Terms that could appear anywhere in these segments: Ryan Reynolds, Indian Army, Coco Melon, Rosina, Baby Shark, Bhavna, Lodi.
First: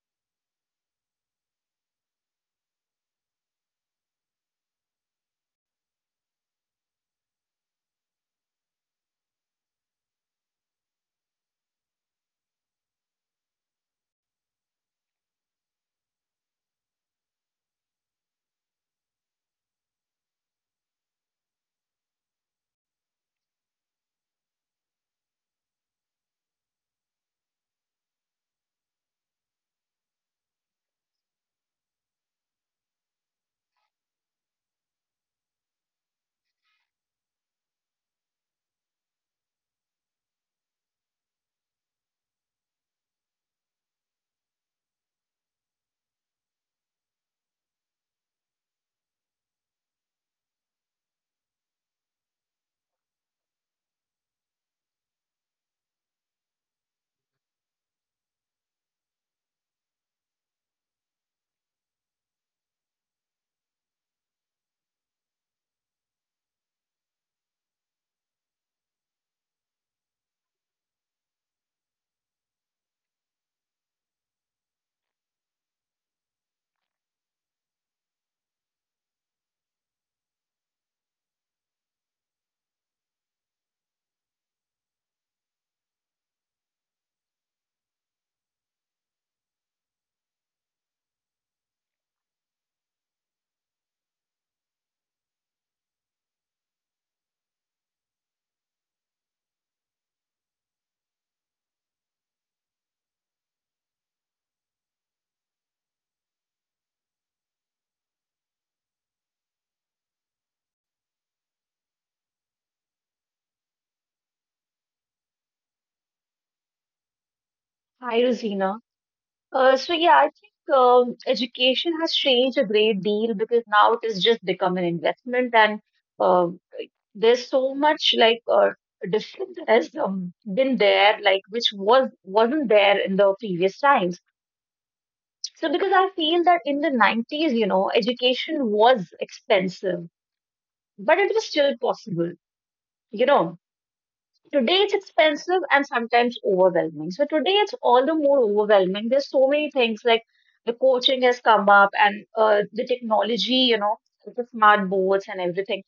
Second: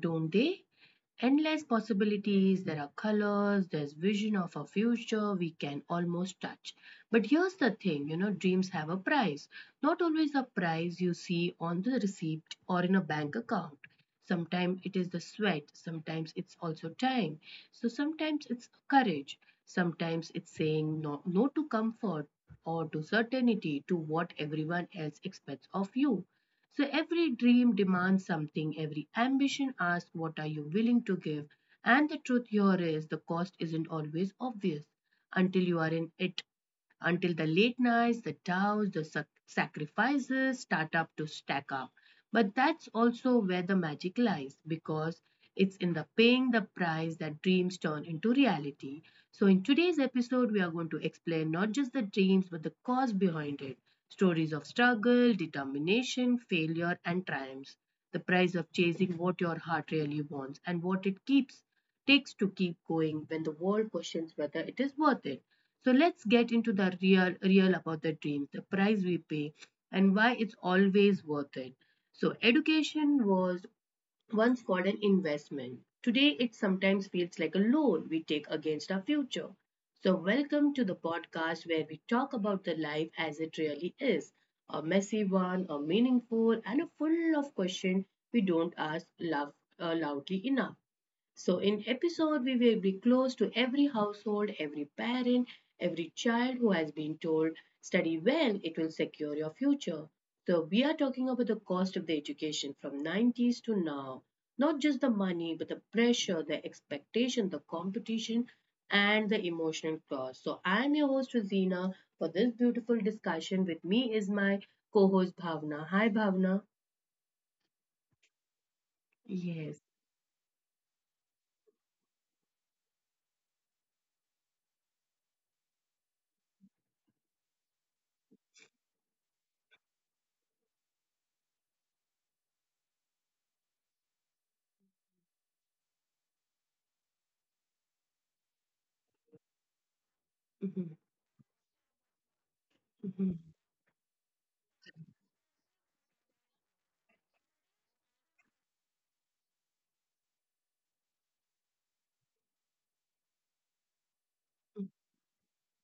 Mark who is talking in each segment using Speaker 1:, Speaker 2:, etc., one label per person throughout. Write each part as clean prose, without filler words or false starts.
Speaker 1: don't they? Endless possibilities, there are colors, there's vision of a future we can almost touch. But here's the thing dreams have a price, not always a price you see on the receipt or in a bank account. Sometimes it is the sweat, sometimes it's also time. So sometimes it's courage, sometimes it's saying no, no to comfort or to certainty, to what everyone else expects of you. So every dream demands something, every ambition asks what are you willing to give. And the truth here is the cost isn't always obvious until you are in it. Until the late nights, the doubts, the sacrifices start up to stack up. But that's also where the magic lies because it's in the paying the price that dreams turn into reality. So, in today's episode, we are going to explain not just the dreams but the cause behind it, stories of struggle, determination, failure, and triumphs, the price of chasing what your heart really wants and what it keeps takes to keep going when the world questions whether it is worth it. So let's get into the real real about the dreams, the price we pay and why it's always worth it. So education was once called an investment. Today, it sometimes feels like a loan we take against our future. So, welcome to the podcast where we talk about the life as it really is, a messy one, a meaningful, and a full of questions we don't ask love, loudly enough. So, in episode, we will be close to every household, every parent, every child who has been told, study well, it will secure your future. So, we are talking about the cost of the education from 90s to now. Not just the money, but the pressure, the expectation, the competition, and the emotional cost. So, I am your host, Rosina, for this beautiful discussion. With me is my co host, Bhavna. Hi, Bhavna.
Speaker 2: Hi, Rosina. Uh,
Speaker 1: Yes.
Speaker 2: so yeah, I think education has changed a great deal because now it has just become an investment, and um there's so much like difference that has been there, like which was wasn't there in the previous times. So because I feel that in the 90s, you know, education was expensive,
Speaker 1: Mm-hmm.
Speaker 2: but it was still possible, you know. Today it's expensive and sometimes overwhelming. So today it's all the more overwhelming. There's so many things like the coaching has come up and the technology, you know, the smart boards and everything.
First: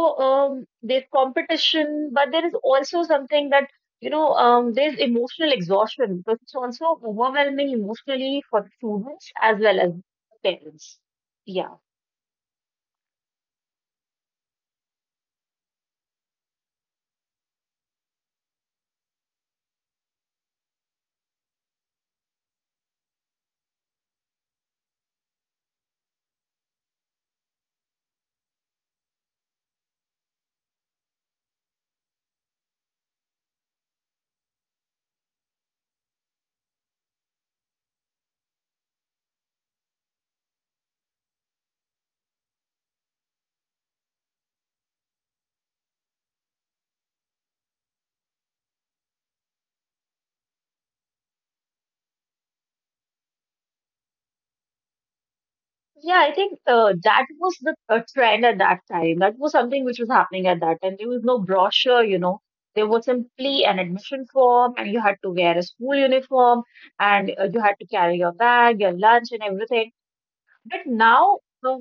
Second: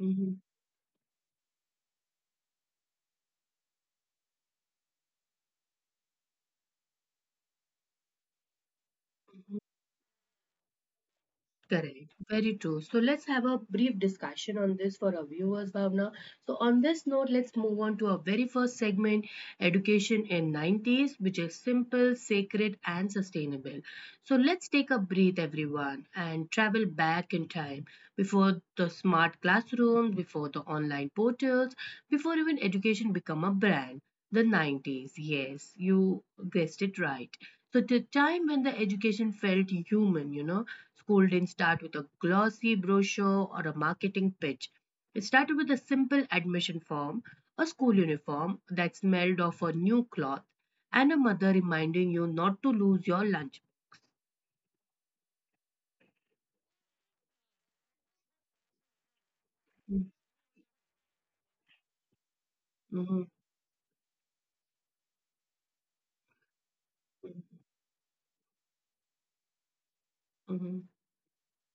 Speaker 1: Hmm, hmm.
Speaker 2: there's competition, but there is also something that there's emotional exhaustion because it's also overwhelming emotionally for the students as well as the parents. Yeah.
Speaker 1: Correct. Very true. So let's have a brief discussion on this for our viewers, Bhavna. So on this note, let's move on to our very first segment, education in 90s, which is simple, sacred, and sustainable. So let's take a breath, everyone, and travel back in time before the smart classrooms, before the online portals, before even education become a brand. The 90s, yes, you guessed it right. So the time when the education felt human. School didn't start with a glossy brochure or a marketing pitch. It started with a simple admission form, a school uniform that smelled of a new cloth, and a mother reminding you not to lose your lunch.
Speaker 2: Yeah, I think that was the trend at that time. That was something which was
Speaker 1: Mhm,
Speaker 2: happening at that time. There was no brochure, you know. There was
Speaker 1: mhm,
Speaker 2: simply an admission form, and you had to wear a school uniform, and you had to carry your bag, your lunch, and everything. But
Speaker 1: mhm,
Speaker 2: now, uh,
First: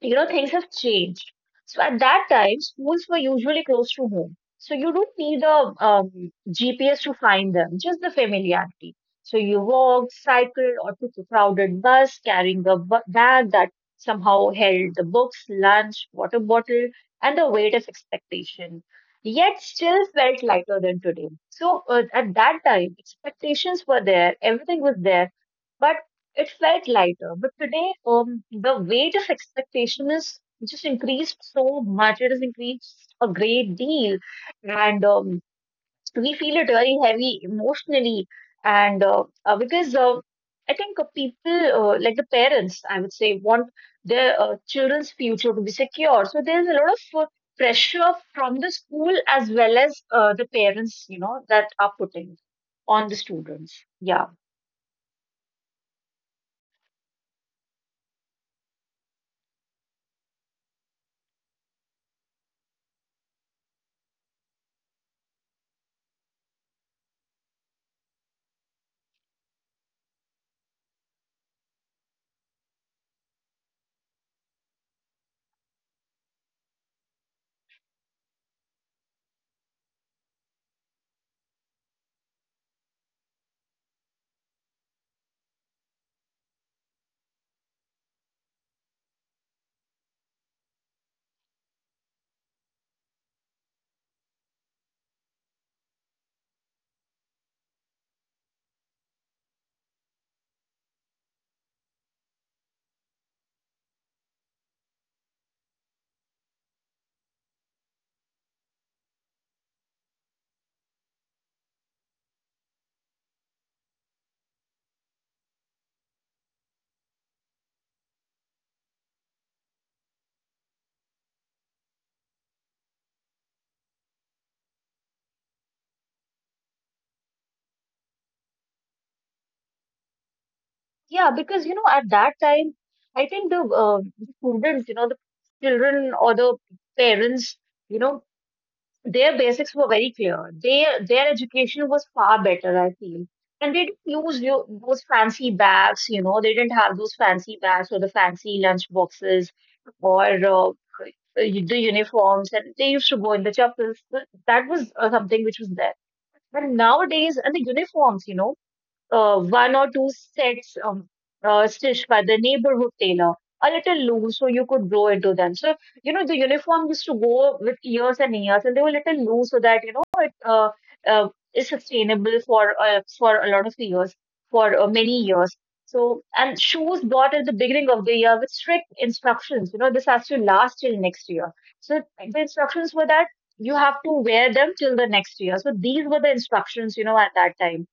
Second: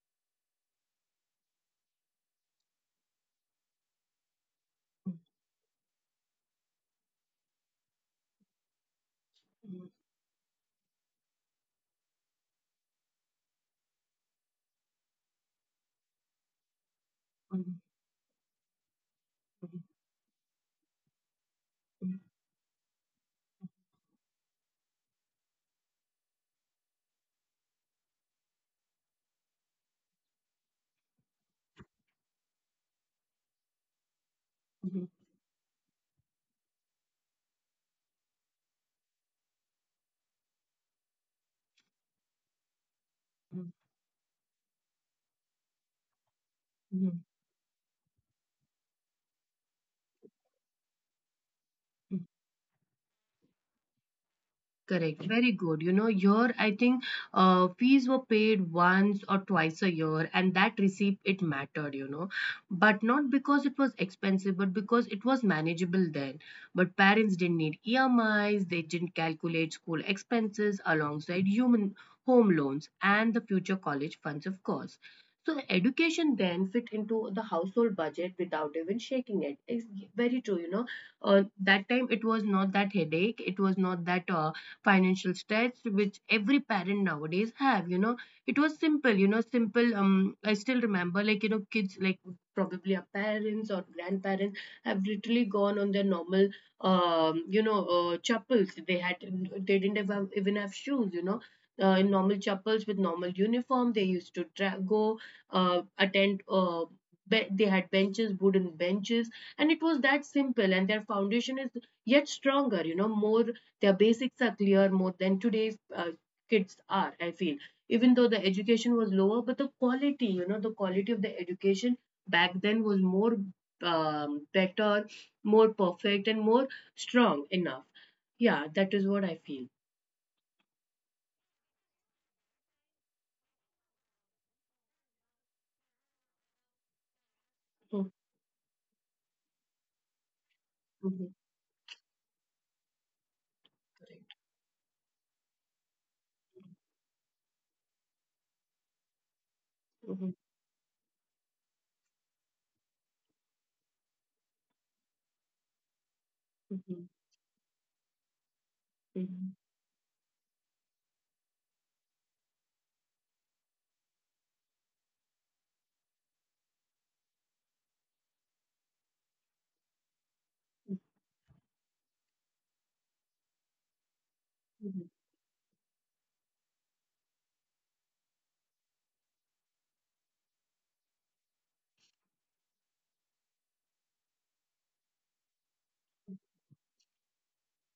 Speaker 2: you know, things have changed. So at that time, schools were usually close to home. So you don't need a GPS to find them, just the familiarity. So you
Speaker 1: mhm,
Speaker 2: walked, cycled, or took a crowded bus carrying a bag that somehow held the books, lunch, water bottle, and the weight
Speaker 1: mhm,
Speaker 2: of expectation. Yet
Speaker 1: mhm,
Speaker 2: still felt lighter than today. So
Speaker 1: mhm,
Speaker 2: at that time, expectations were there, everything was there, but it felt lighter, but today, the weight of expectation is just increased so much. It has increased a great deal,
Speaker 1: mhm, mhm,
Speaker 2: and
Speaker 1: mhm,
Speaker 2: we feel it very heavy emotionally. And because I think people, like the parents, I would say,
Speaker 1: mhm,
Speaker 2: want their children's future to be secure. So there's a lot
Speaker 1: mhm, mhm.
Speaker 2: of pressure from the school as well as the parents, you know, that are putting on the students. Yeah.
Speaker 1: Correct. Very good. You know, here I think fees were paid once or twice a year, and that receipt it mattered. You know, but not because it was expensive, but because it was manageable then. But parents didn't need EMIs. They didn't calculate school expenses alongside human home loans and the future college funds, of course. So the education then fit into the household budget without even shaking it. It's very true. You know, uh, that time it was not that headache. It was not that. Financial stress which every parent nowadays have, you know, it was simple, you know, simple. I still remember, like, you know, kids, like probably our parents or grandparents have literally gone on their normal, you know, chapels they had. They didn't even have shoes, you know, in normal chapels with normal uniform they used to go, attend. They had benches, wooden benches, and it was that simple, and their foundation is yet stronger, you know, more, their basics are clear more than today's kids are, I feel. Even though the education was lower, but the quality, you know, the quality of the education back then was more better, more perfect, and more strong enough. Yeah, that is what I feel.
Speaker 2: Yeah, because you know, at that time, I think the students, you know, the children or the parents, you
Speaker 1: Mhm,
Speaker 2: know, their basics were very clear. Their
Speaker 1: mhm.
Speaker 2: their education was far better, I feel. And they didn't
Speaker 1: Correct.
Speaker 2: use those fancy bags, you know, they didn't have those fancy bags or the fancy lunch boxes or
Speaker 1: Mhm,
Speaker 2: the uniforms. And they used to go in the chappals. That was something which was there. But
Speaker 1: mhm,
Speaker 2: nowadays, and the uniforms, you know
Speaker 1: mhm,
Speaker 2: one or two sets stitched by the neighborhood tailor, a little loose so you could grow into them. So, you know, the uniform used to go with years and years, and they were a little loose so that, you know, it uh,
Speaker 1: mhm,
Speaker 2: uh, is sustainable for a lot of years, for
Speaker 1: mhm.
Speaker 2: many years. So, and shoes bought at the beginning of the year with strict instructions, you know, this has to last till next year. So, the instructions were that you have to wear them till the next year. So, these were the instructions, you know, at that time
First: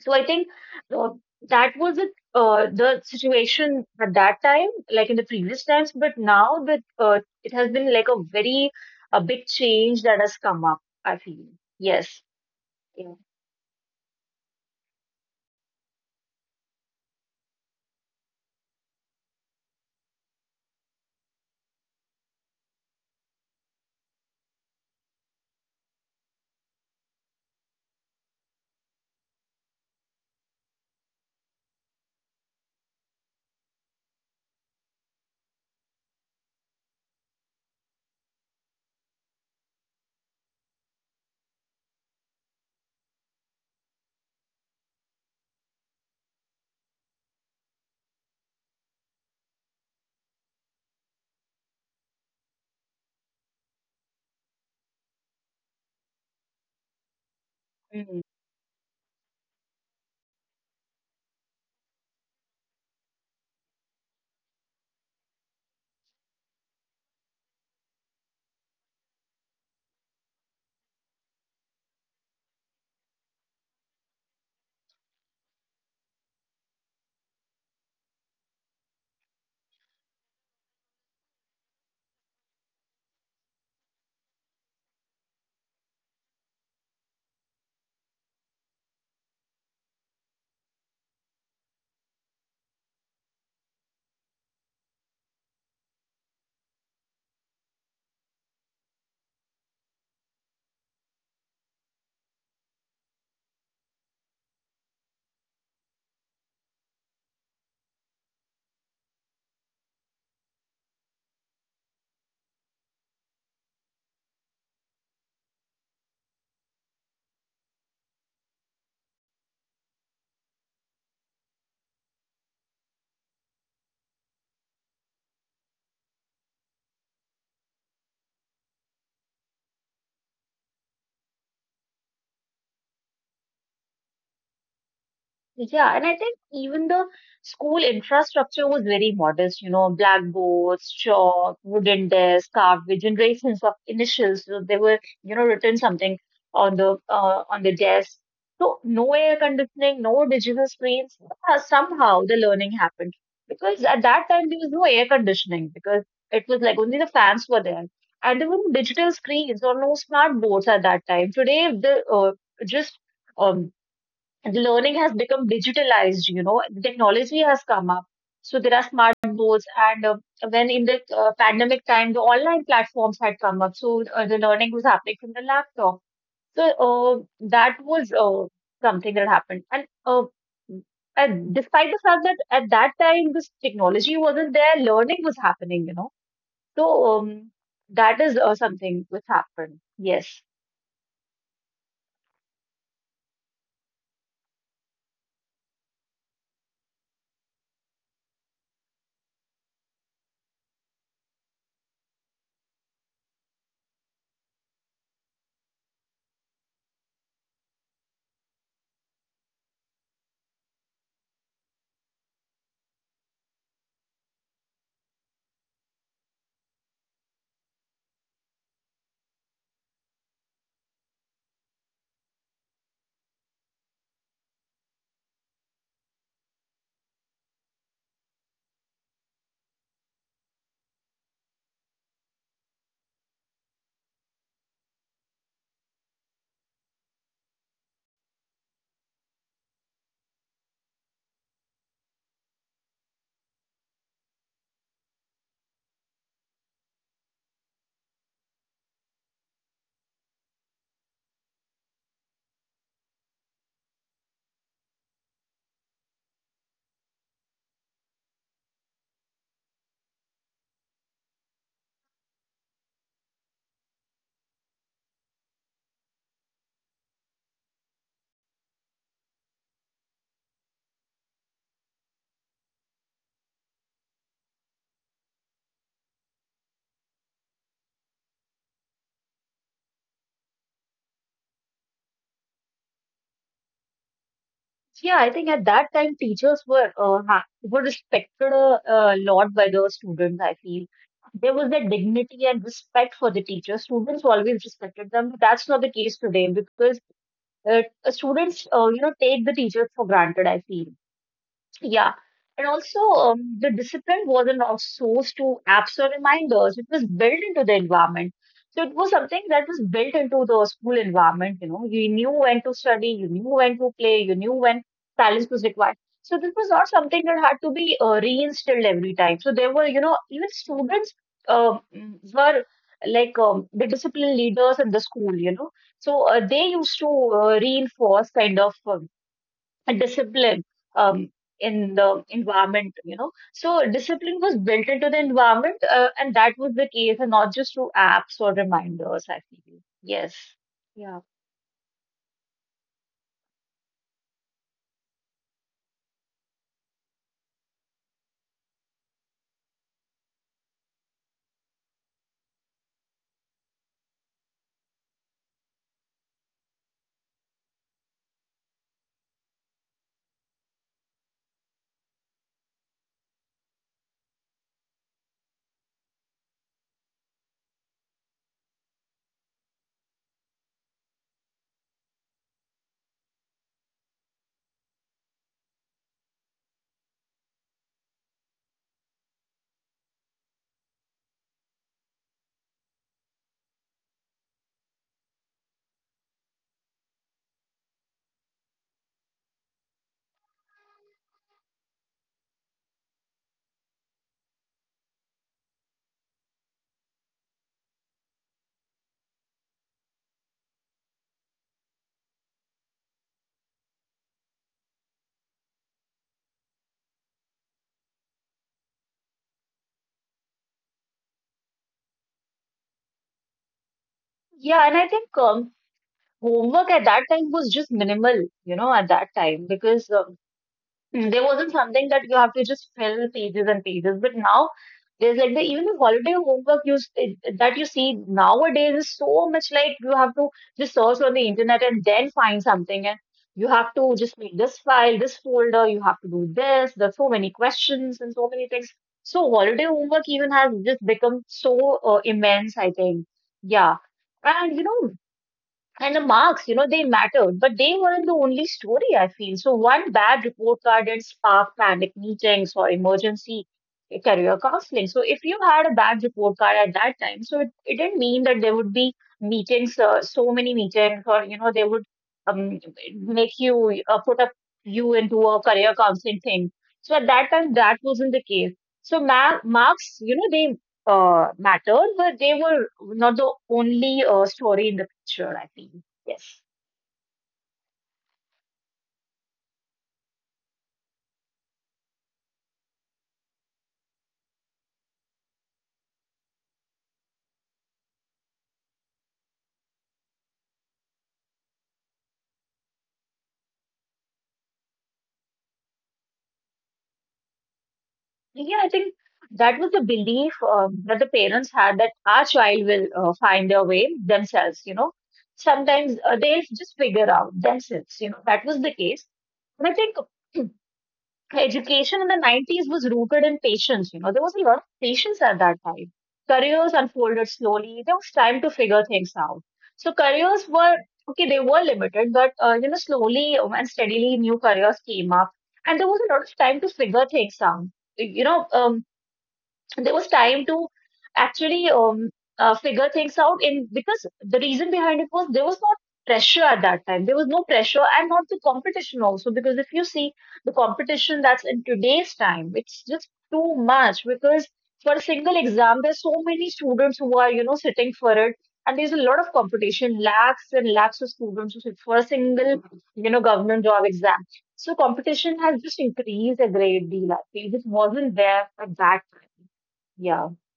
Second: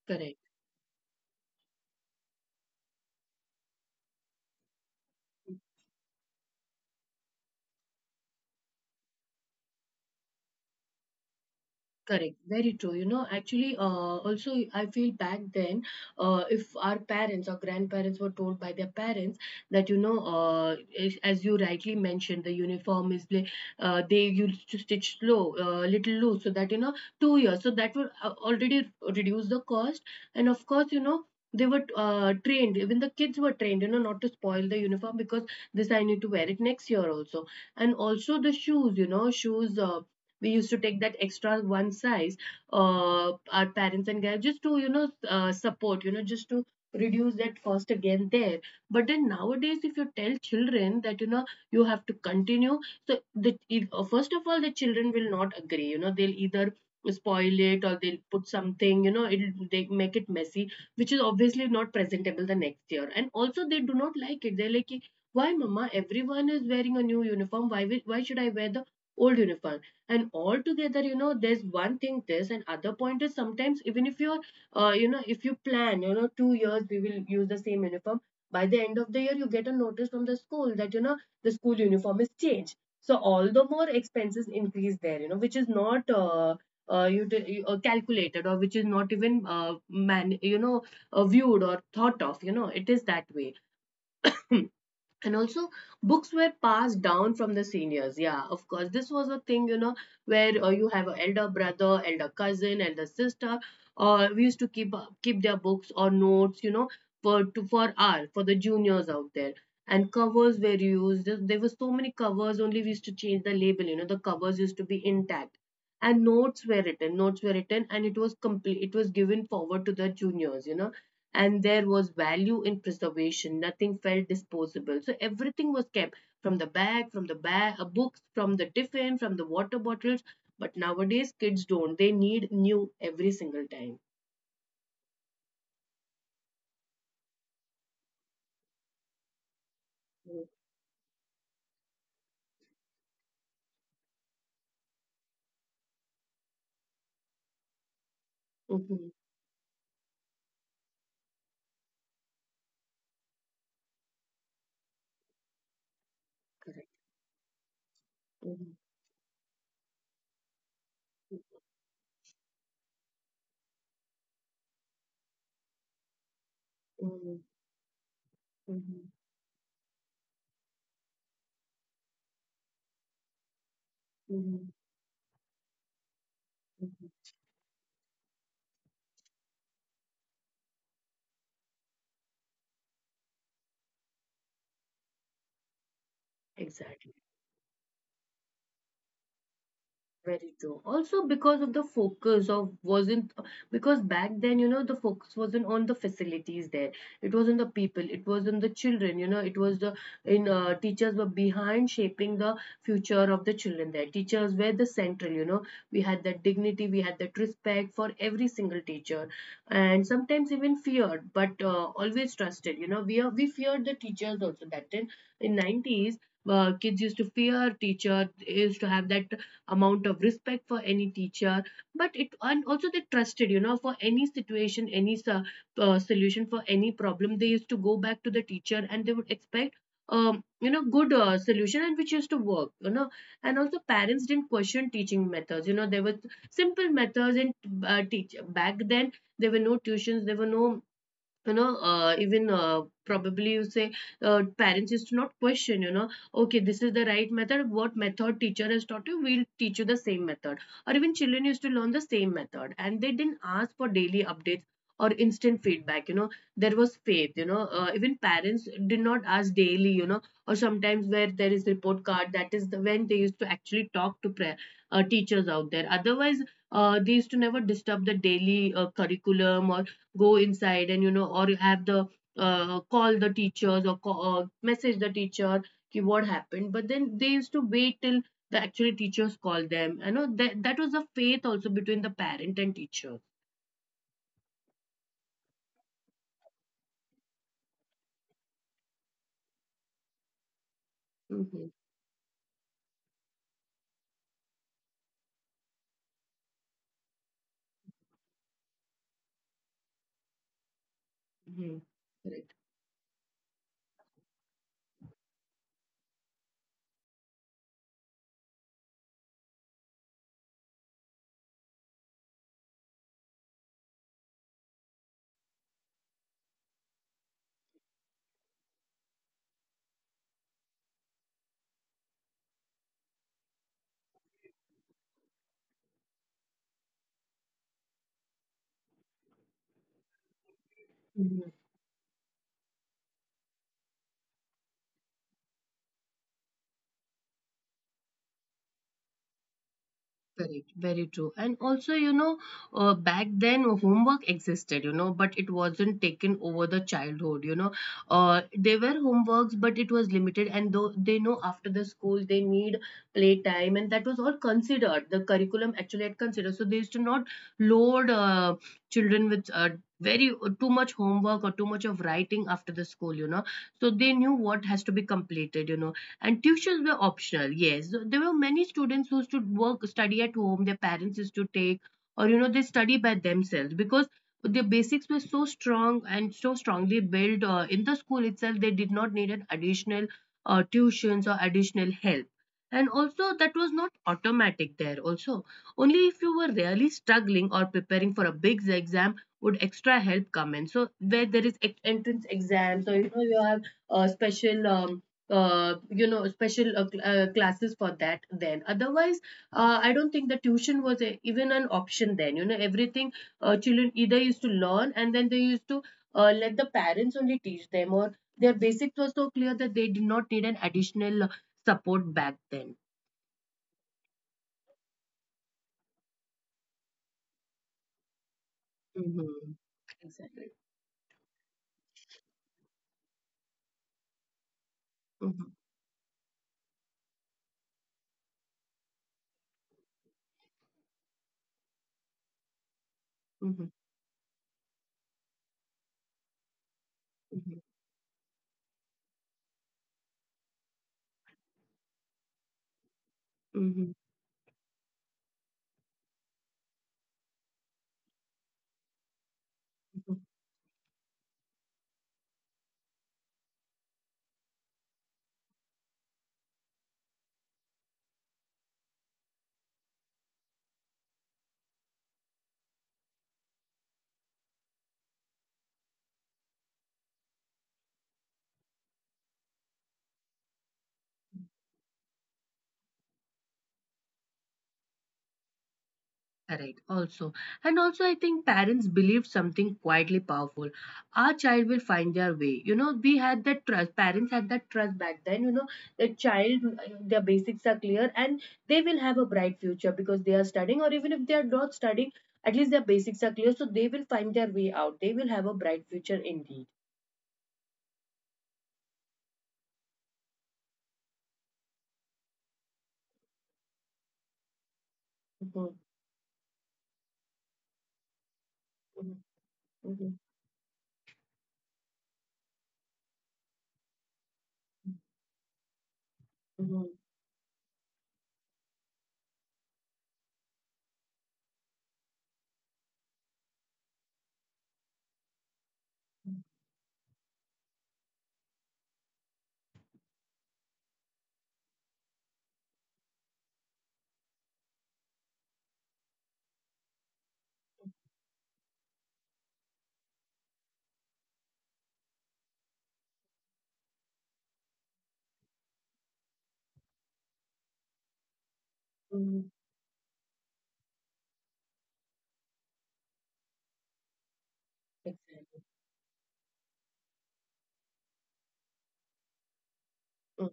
Speaker 2: so I
Speaker 1: Correct.
Speaker 2: think uh, that was it, the situation at that time, like in the previous times, but now that it has been like a very a big change that has come up, I feel. Yes.
Speaker 1: Correct, very true. You know, actually, also I feel back then, if our parents or grandparents were told by their parents that, you know, as you rightly mentioned, the uniform is they used to stitch slow, little loose, so that, you know, 2 years, so that would already reduce the cost, and of course, you know. They were trained, even the kids were trained, you know, not to spoil the uniform because this I need to wear it next year also. And also the shoes, you know, shoes, we used to take that extra one size, our parents and guys just to, you know, support, you know, just to reduce that cost again there. But then nowadays if you tell children that, you know, you have to continue, so the if, first of all the children will not agree, you know, they'll either spoil it
Speaker 2: Yeah.
Speaker 1: or they'll put something, you know, it'll, they make it messy, which is obviously not presentable the next year. And also they do not like it, they're like, why, mama, everyone is wearing a new uniform, why should I wear the old uniform? And altogether, you know, there's one thing this and other point is sometimes even if you're, you know, if you plan, you know, 2 years we will use the same uniform, by the end of the year you get a notice from the school that, you know, the school uniform is changed, so all the more expenses increase there, you know, which is not you, calculated or which is not even, man, you know, viewed or thought of, you know, it is that way. And also books were passed down from the seniors, yeah, of course this was a thing, you know, where you have an elder brother, elder cousin, elder sister, or we used to keep, their books or notes, you know, for to for our for the juniors out there. And covers were used there, were so many covers, only we used to change the label, you know, the covers used to be intact, and notes were written, and it was complete, it was given forward to the juniors, you know. And there was value in preservation. Nothing felt disposable. So everything was kept from books, from the tiffin, from the water bottles. But nowadays, kids don't. They need new every single time.
Speaker 2: Yeah, and I think even the school infrastructure was very modest, you know, blackboards, chalk, wooden desks carved with generations of initials. So they were, you know, written something on the desk. So no
Speaker 1: Mm-hmm.
Speaker 2: air conditioning, no digital screens. Yeah, somehow the learning happened because at that time there was no air conditioning because it was like only
Speaker 1: Correct.
Speaker 2: the fans were there, and there were no
Speaker 1: Mm-hmm.
Speaker 2: digital screens or no smart boards at that time. Today, just um, the learning has become digitalized, you know, the technology
Speaker 1: Mm-hmm.
Speaker 2: has come up, so there are smart
Speaker 1: Mm-hmm.
Speaker 2: boards and when in the pandemic time the online platforms had come up, so the learning was
Speaker 1: Mm-hmm.
Speaker 2: happening from the laptop, so that was something that happened, and despite the fact that at that time this technology wasn't there, learning was happening, you know. So
Speaker 1: Exactly.
Speaker 2: um, that is something which happened. Yes.
Speaker 1: Very true. Also, because of the focus of wasn't, because back then, you know, the focus wasn't on the facilities there. It was on the people. It was on the children. You know, it was the in, teachers were behind shaping the future of the children there. Teachers were the central. You know, we had that dignity. We had that respect for every single teacher, and sometimes even feared, but always trusted. You know, we feared the teachers also back then in 90s. Kids used to fear teacher. They used to have that amount of respect for any teacher, but it, and also they trusted, you know, for any situation, solution for any problem, they used to go back to the teacher and they would expect you know, good solution, and which used to work, you know. And also parents didn't question teaching methods, you know, there were simple methods and teach back then, there were no tuitions, there were no, you know, even probably you say parents used to not question, you know, okay, this is the right method, what method teacher has taught you, we'll teach you the same method, or even children used to learn the same method, and they didn't ask for daily updates or instant feedback, you know. There was faith, you know, even parents did not ask daily, you know, or sometimes where there is report card, that is the when they used to actually talk to teachers out there, otherwise they used to never disturb the daily curriculum or go inside, and you know, or you have the call the teachers or call, message the teacher ki what happened, but then they used to wait till the actual teachers called them, you know, that was a faith also between the parent and teacher.
Speaker 2: Yeah, I think at that time teachers were were respected a lot by the students. I feel there was
Speaker 1: Mm-hmm.
Speaker 2: that dignity and respect for the teachers. Students always respected them, but that's not the case today because uh, students, you know, take the teachers for granted. I feel
Speaker 1: Mm-hmm.
Speaker 2: yeah. And
Speaker 1: Correct.
Speaker 2: also, the discipline wasn't outsourced to apps or reminders. It was built into the environment. So it was something that was built into the school environment. You know, you knew when to study, you knew when to play, you knew when silence was required. So this was not something that had to be reinstilled every time. So there were, you know, even students um were like the discipline leaders in the school. You know, so they used to reinforce kind of. A discipline um,
Speaker 1: Mhm.
Speaker 2: in the environment, you know. So discipline was built into the environment, and that was the case, and not just through apps or reminders, I feel. Yes.
Speaker 1: Correct,
Speaker 2: Yeah.
Speaker 1: very true. And also, you know, back then homework existed, you know, but it wasn't taken over the childhood, you know. They were homeworks, but it was limited. And though they know after the school they need playtime, and that was all considered. The curriculum actually had considered. So they used to not load children with very too much homework or too much of writing after the school, you know. So they knew what has to be completed, you know, and tuitions were optional, yes. So there were many students who used to work, study at home, their parents used to take, or you know, they study by themselves because the basics were so strong and so strongly built in the school itself, they did not need an additional tuitions or additional help. And also, that was not automatic there, also. Only if you were really struggling or preparing for a big exam would extra help come in. So, where there is entrance exams or you know, you have special you know special classes for that, then otherwise I don't think the tuition was even an option then, you know, everything, children either used to learn and then they used to let the parents only teach them or their basics were so clear that they did not need an additional support back then.
Speaker 2: Yeah, and I think homework at that time was just minimal, you know, at that time
Speaker 1: Hmm,
Speaker 2: because um,
Speaker 1: exactly.
Speaker 2: Mm, there wasn't something that you have to just fill pages and pages. But now there's like the
Speaker 1: Hmm.
Speaker 2: even the holiday homework that you see nowadays is so much like you have to just search on the internet and then find something, and you have
Speaker 1: Hmm.
Speaker 2: to just make this file, this folder, you have to do this. There's so many
Speaker 1: Hmm.
Speaker 2: questions and so many things. So holiday homework even has just become so immense, I think. Yeah.
Speaker 1: Hmm.
Speaker 2: And you know, and the marks, you know, they mattered, but they weren't the only story, I feel. So one bad report card didn't spark panic meetings or emergency career counseling. So if you had a bad report card at that time, so it didn't mean that there would be meetings, so many meetings, or, you know, they would um, make you put up you into a career counseling thing. So at that time, that wasn't the case. So marks, you know, they mattered, but they were not the only story in the picture, I think. Yes.
Speaker 1: Correct, also. And also, I think parents believed something quietly powerful. Our child will find their way. You know, we had that trust. Parents had that trust back then. You know, the child, their basics are clear and they will have a bright future because they are studying, or even if they are not studying, at least their basics are clear. So they will find their way out. They will have a bright future indeed.
Speaker 2: Yeah, I think that was the belief that the parents had that our child will find their way themselves, you know.
Speaker 1: Mhm,
Speaker 2: Sometimes they'll just figure out themselves, you know. That was the case.
Speaker 1: mhm,
Speaker 2: And I think
Speaker 1: mhm,
Speaker 2: education in the 90s was rooted in patience. You know, there was a lot of patience at that time. Careers
Speaker 1: mhm,
Speaker 2: unfolded slowly. There was time to figure things out. So careers were, okay, they were limited, but, you know, slowly and steadily new careers came up. And there was a lot of
Speaker 1: mhm,
Speaker 2: time to figure things out. You know, there was time to actually figure things out in because the reason behind it was there was not pressure at that time, there was no pressure and not the competition also, because if you see the competition that's in today's time, it's just too much because for a single exam there's so many students who are, you know, sitting for it, and there's a lot of
Speaker 1: mhm.
Speaker 2: competition, lakhs and lakhs of students who sit for a single, you know, government job exam. So competition has
Speaker 1: Exactly.
Speaker 2: just increased a great deal, I think it wasn't there at that time. yeah,
Speaker 1: Mhm.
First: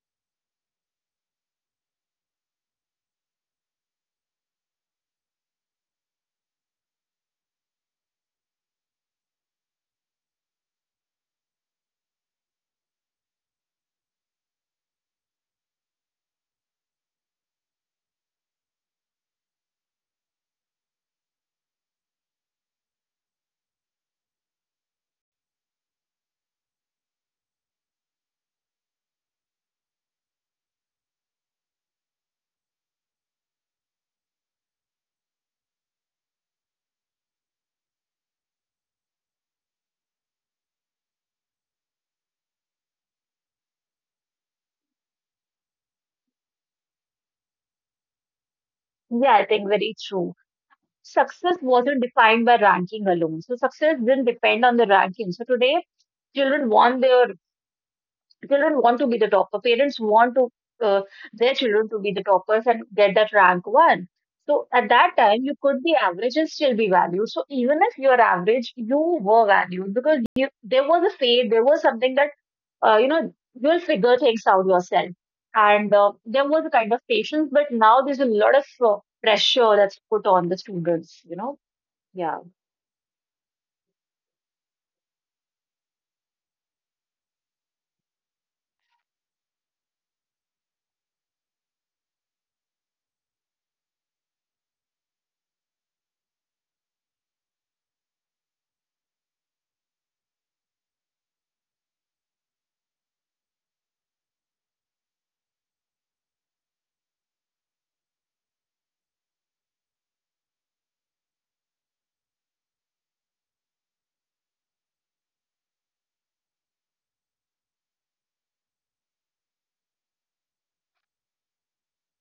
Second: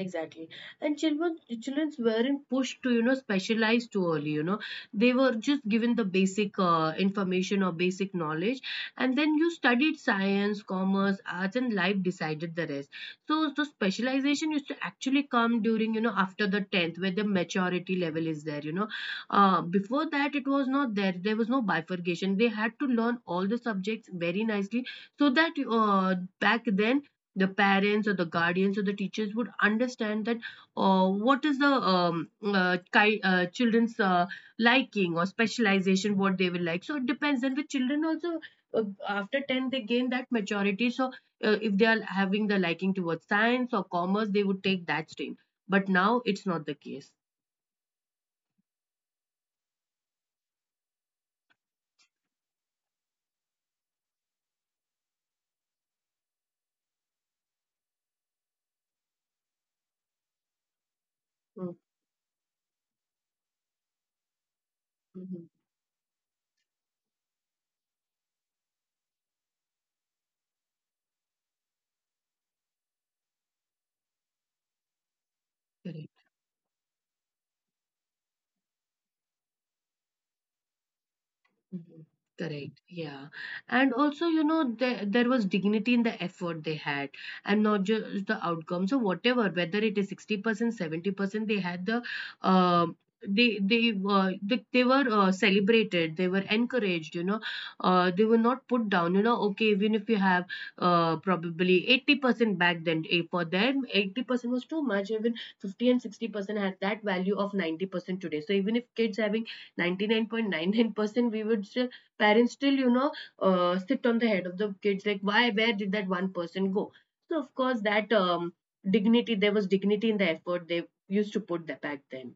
Speaker 1: Exactly. And children weren't pushed to, you know, specialize too early, you know. They were just given the basic information or basic knowledge. And then you studied science, commerce, arts, and life decided the rest. So, specialization used to actually come during, you know, after the 10th, where the maturity level is there, you know. Before that, it was not there. There was no bifurcation. They had to learn all the subjects very nicely so that back then, the parents or the guardians or the teachers would understand that what is the children's liking or specialization, what they will like. So it depends, and with children also, after 10 they gain that maturity, so if they are having the liking towards science or commerce they would take that stream, but now it's not the case.
Speaker 2: yeah, I think very true. Success wasn't defined by ranking alone. So success didn't depend on the ranking. So today, children want their children want to be the topper. Parents want to uh, their children to be the toppers and get that rank one. So at that
Speaker 1: Mm-hmm.
Speaker 2: time, you could be average and still be valued. So even if you are average, you were valued because you there was a fate. There was something that you know, you'll figure things out yourself. And there was a kind of patience, but now there's a lot of pressure that's put on the students, you know.
Speaker 1: Mhm.
Speaker 2: Yeah.
Speaker 1: Correct. Yeah. And also, you know, there was dignity in the effort they had, and not just the outcomes or whatever, whether it is 60%, 70%, they had the, um they were celebrated, they were encouraged, you know, they were not put down, you know, okay, even if you have probably 80% back then, eh, for them, 80% was too much, even 50 and 60% had that value of 90% today. So even if kids having 99.99%, we would still, parents still, you know, sit on the head of the kids like, why, where did that one person go? So of course that dignity, there was dignity in the effort they used to put that back then.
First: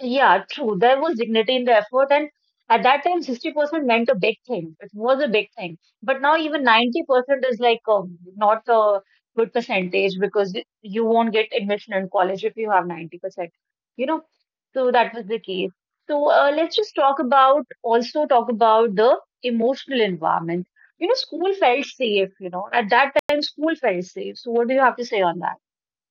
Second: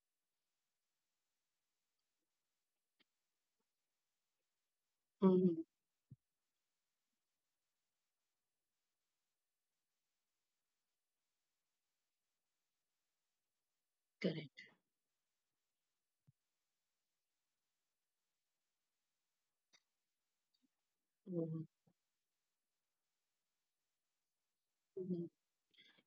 Speaker 2: Yeah, true. There was dignity in the effort, and at that time, 60% meant a big thing. It was a big
Speaker 1: Mhm.
Speaker 2: thing. But now, even 90% is like not a good percentage because you won't get admission in college if you have 90%, you know?
Speaker 1: Correct.
Speaker 2: So that was the case. So let's just talk about also talk about the emotional environment. You know, school
Speaker 1: Mhm.
Speaker 2: felt safe, you know. At that time, school felt safe. So what do you have to say
Speaker 1: Mhm.
Speaker 2: on that?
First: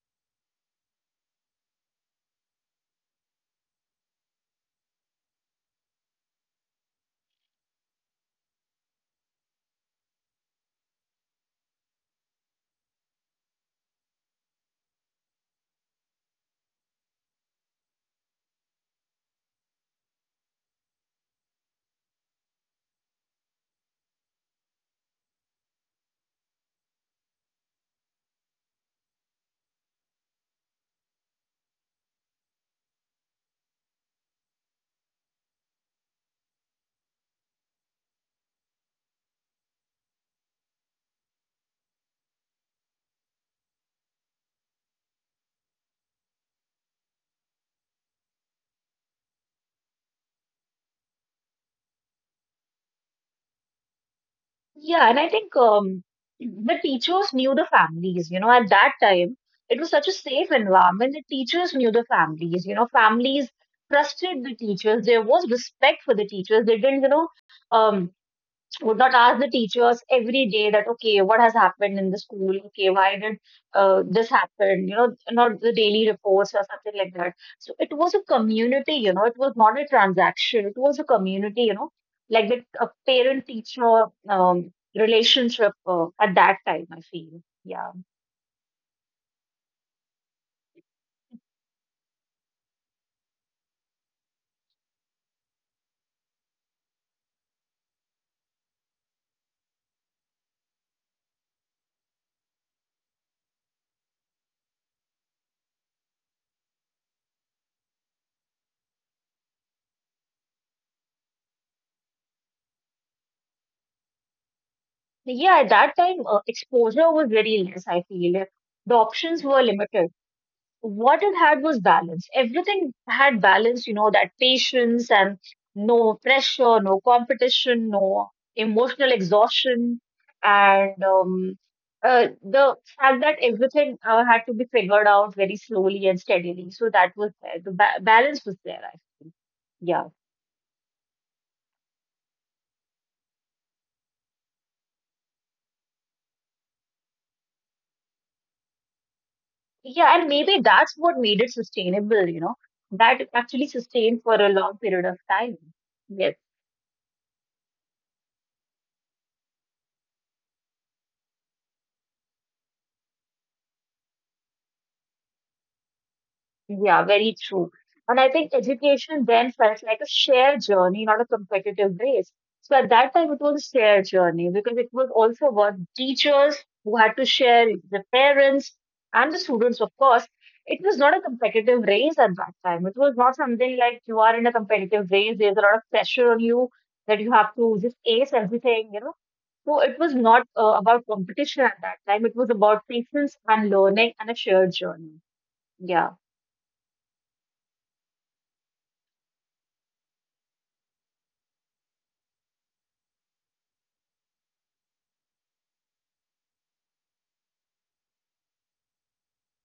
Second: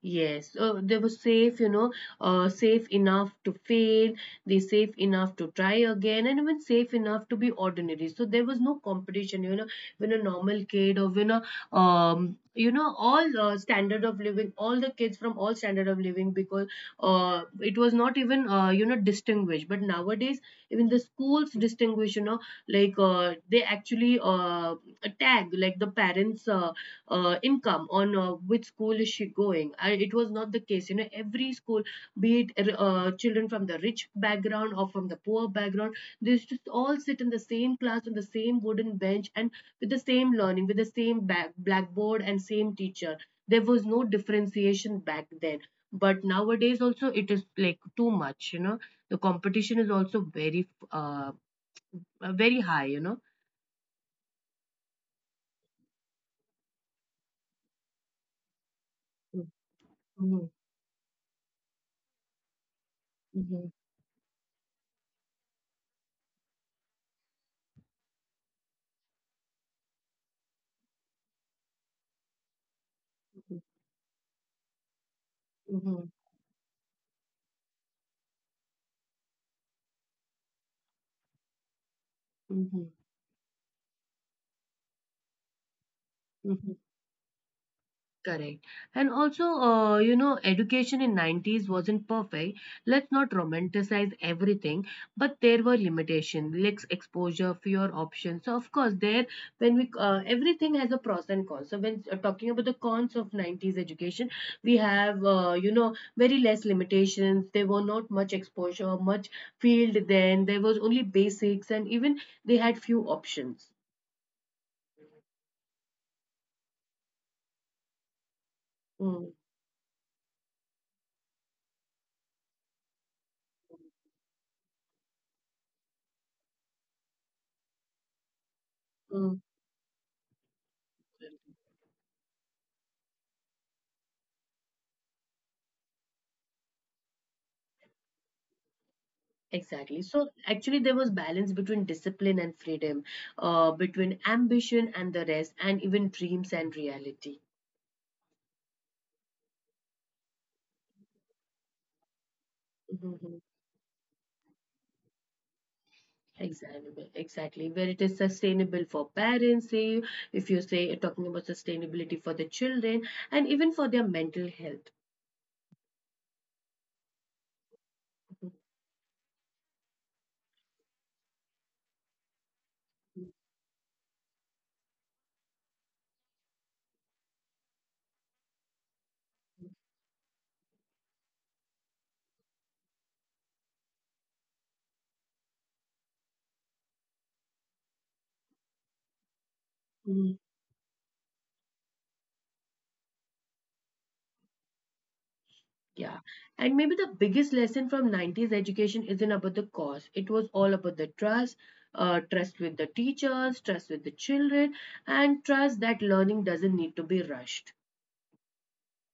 Speaker 1: Yes, they were safe, you know, safe enough to fail, they safe enough to try again, and even safe enough to be ordinary. So there was no competition, you know, when a normal kid or when you know, all standard of living, all the kids from all standard of living, because it was not even, you know, distinguished. But nowadays, even the schools distinguish, you know, like they actually tag like the parents. Income on which school is she going, and it was not the case, you know, every school, be it children from the rich background or from the poor background, they used to all sit in the same class on the same wooden bench and with the same learning with the same blackboard and same teacher. There was no differentiation back then, but nowadays also it is like too much, you know, the competition is also uh, very high, you know.
Speaker 2: Yeah, and I think the teachers knew the families, you know, at that time, it was such a
Speaker 1: Mhm,
Speaker 2: safe environment. The teachers knew the families, you know, families
Speaker 1: mhm,
Speaker 2: trusted the teachers. There was respect for the teachers. They didn't, you know, um, would not ask the teachers every day that okay, what has happened in the school, okay, why did
Speaker 1: mhm,
Speaker 2: this happen, you know, not the daily
Speaker 1: mhm,
Speaker 2: reports or something like that. So it was a community, you know, it was not a transaction, it was a community, you know, like the a
Speaker 1: mhm,
Speaker 2: parent teacher relationship at that
Speaker 1: mhm.
Speaker 2: time, I feel. Yeah.
Speaker 1: Correct. And also, you know, education in 90s wasn't perfect. Let's not romanticize everything, but there were limitations, less exposure, fewer options. So, of course, there, everything has a pros and cons. So, when talking about the cons of 90s education, we have, you know, very less limitations. There were not much exposure, much field then. There was only basics, and even they had few options.
Speaker 2: Yeah, at that time exposure was very less, I feel. The options
Speaker 1: Mm,
Speaker 2: were limited. What it had was balance. Everything had balance, you know, that patience and no pressure, no competition, no emotional
Speaker 1: mm.
Speaker 2: exhaustion, and the fact that everything had to be figured out very slowly and steadily. So that was there. The balance was there, I think. Yeah.
Speaker 1: Exactly. So actually, there was balance between discipline and freedom, between ambition and the rest, and even dreams and reality.
Speaker 2: Yeah, and maybe that's what made it sustainable, you know, that it actually sustained
Speaker 1: Mhm.
Speaker 2: for a long period of time. Yes.
Speaker 1: Exactly, exactly. Where it is sustainable for parents, say if you say talking about sustainability for the children, and even for their mental health.
Speaker 2: Yeah, very true. And I think education then felt like a shared journey, not a competitive race. So at that time, it was a shared journey because it was also about teachers who had to share the parents and the students, of course. It was not a competitive race at that time. It was not something like you are in a competitive race. There's a lot of pressure on you that you have to just ace everything, you know. So it was not
Speaker 1: Mhm.
Speaker 2: about competition at that time. It was about patience and learning and a shared journey. Yeah.
Speaker 1: Yeah. And maybe the biggest lesson from 90s education isn't about the cost. It was all about the trust, trust with the teachers, trust with the children, and trust that learning doesn't need to be rushed.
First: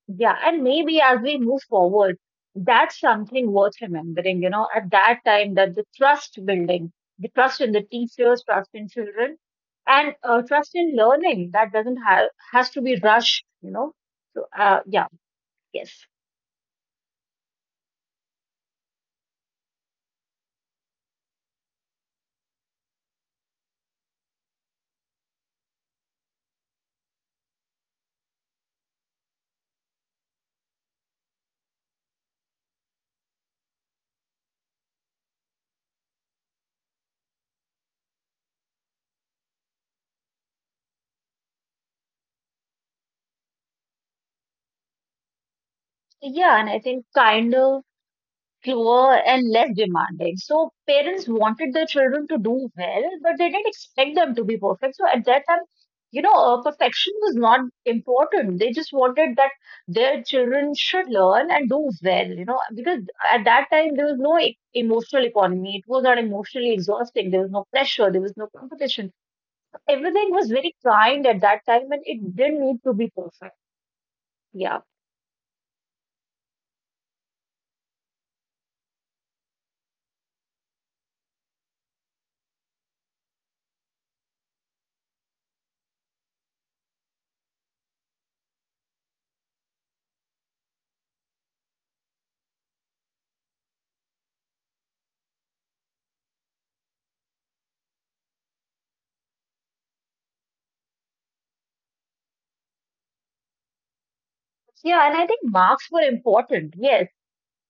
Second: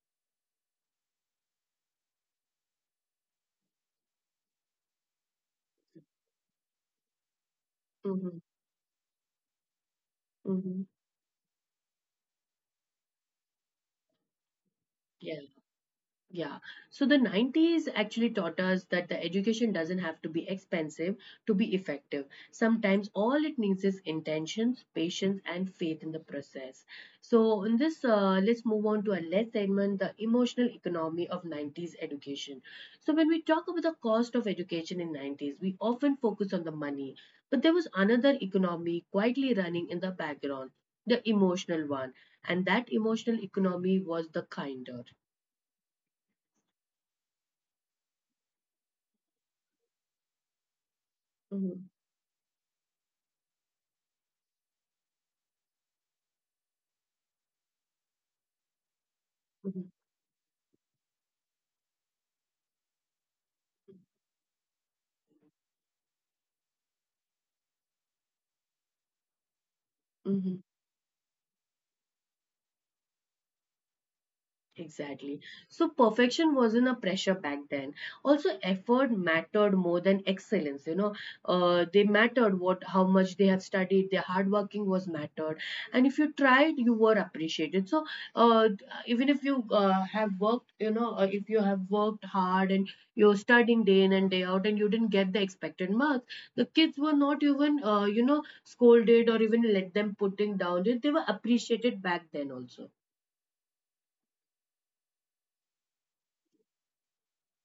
Speaker 2: Yeah, and maybe as we move forward, that's something worth remembering, you know, at that time, that the trust building, the trust in the
Speaker 1: Mm-hmm.
Speaker 2: teachers, trust in children, and trust
Speaker 1: Mm-hmm.
Speaker 2: in learning that doesn't have has to be rushed, you know. So, yeah, yes.
Speaker 1: Yeah. So the 90s actually taught us that the education doesn't have to be expensive to be effective. Sometimes all it needs is intentions, patience, and faith in the process. So in this, let's move on to our last segment, the emotional economy of 90s education. So when we talk about the cost of education in 90s, we often focus on the money, but there was another economy quietly running in the background, the emotional one, and that emotional economy was the kinder.
Speaker 2: So, yeah, and I think kinder, slower and less demanding. So parents wanted
Speaker 1: Mhm.
Speaker 2: their children to do well, but they didn't expect them to be perfect. So at that time, you know, perfection was not important. They just wanted that their children should learn and do well, you know, because at that time there was no emotional economy. It was not emotionally exhausting. There was no pressure. There was no competition. Everything was
Speaker 1: Mhm.
Speaker 2: very kind at that time and it didn't need to be perfect. Yeah.
Speaker 1: Exactly. So perfection wasn't a pressure back then. Also, effort mattered more than excellence. You know, they mattered what, how much they have studied. Their hard working was mattered, and if you tried, you were appreciated. So, uh, even if you have worked, you know, if you have worked hard and you're studying day in and day out, and you didn't get the expected marks, the kids were not even, you know, scolded or even let them putting down. They were appreciated back then also.
Speaker 2: Yeah, and I think marks were important. Yes,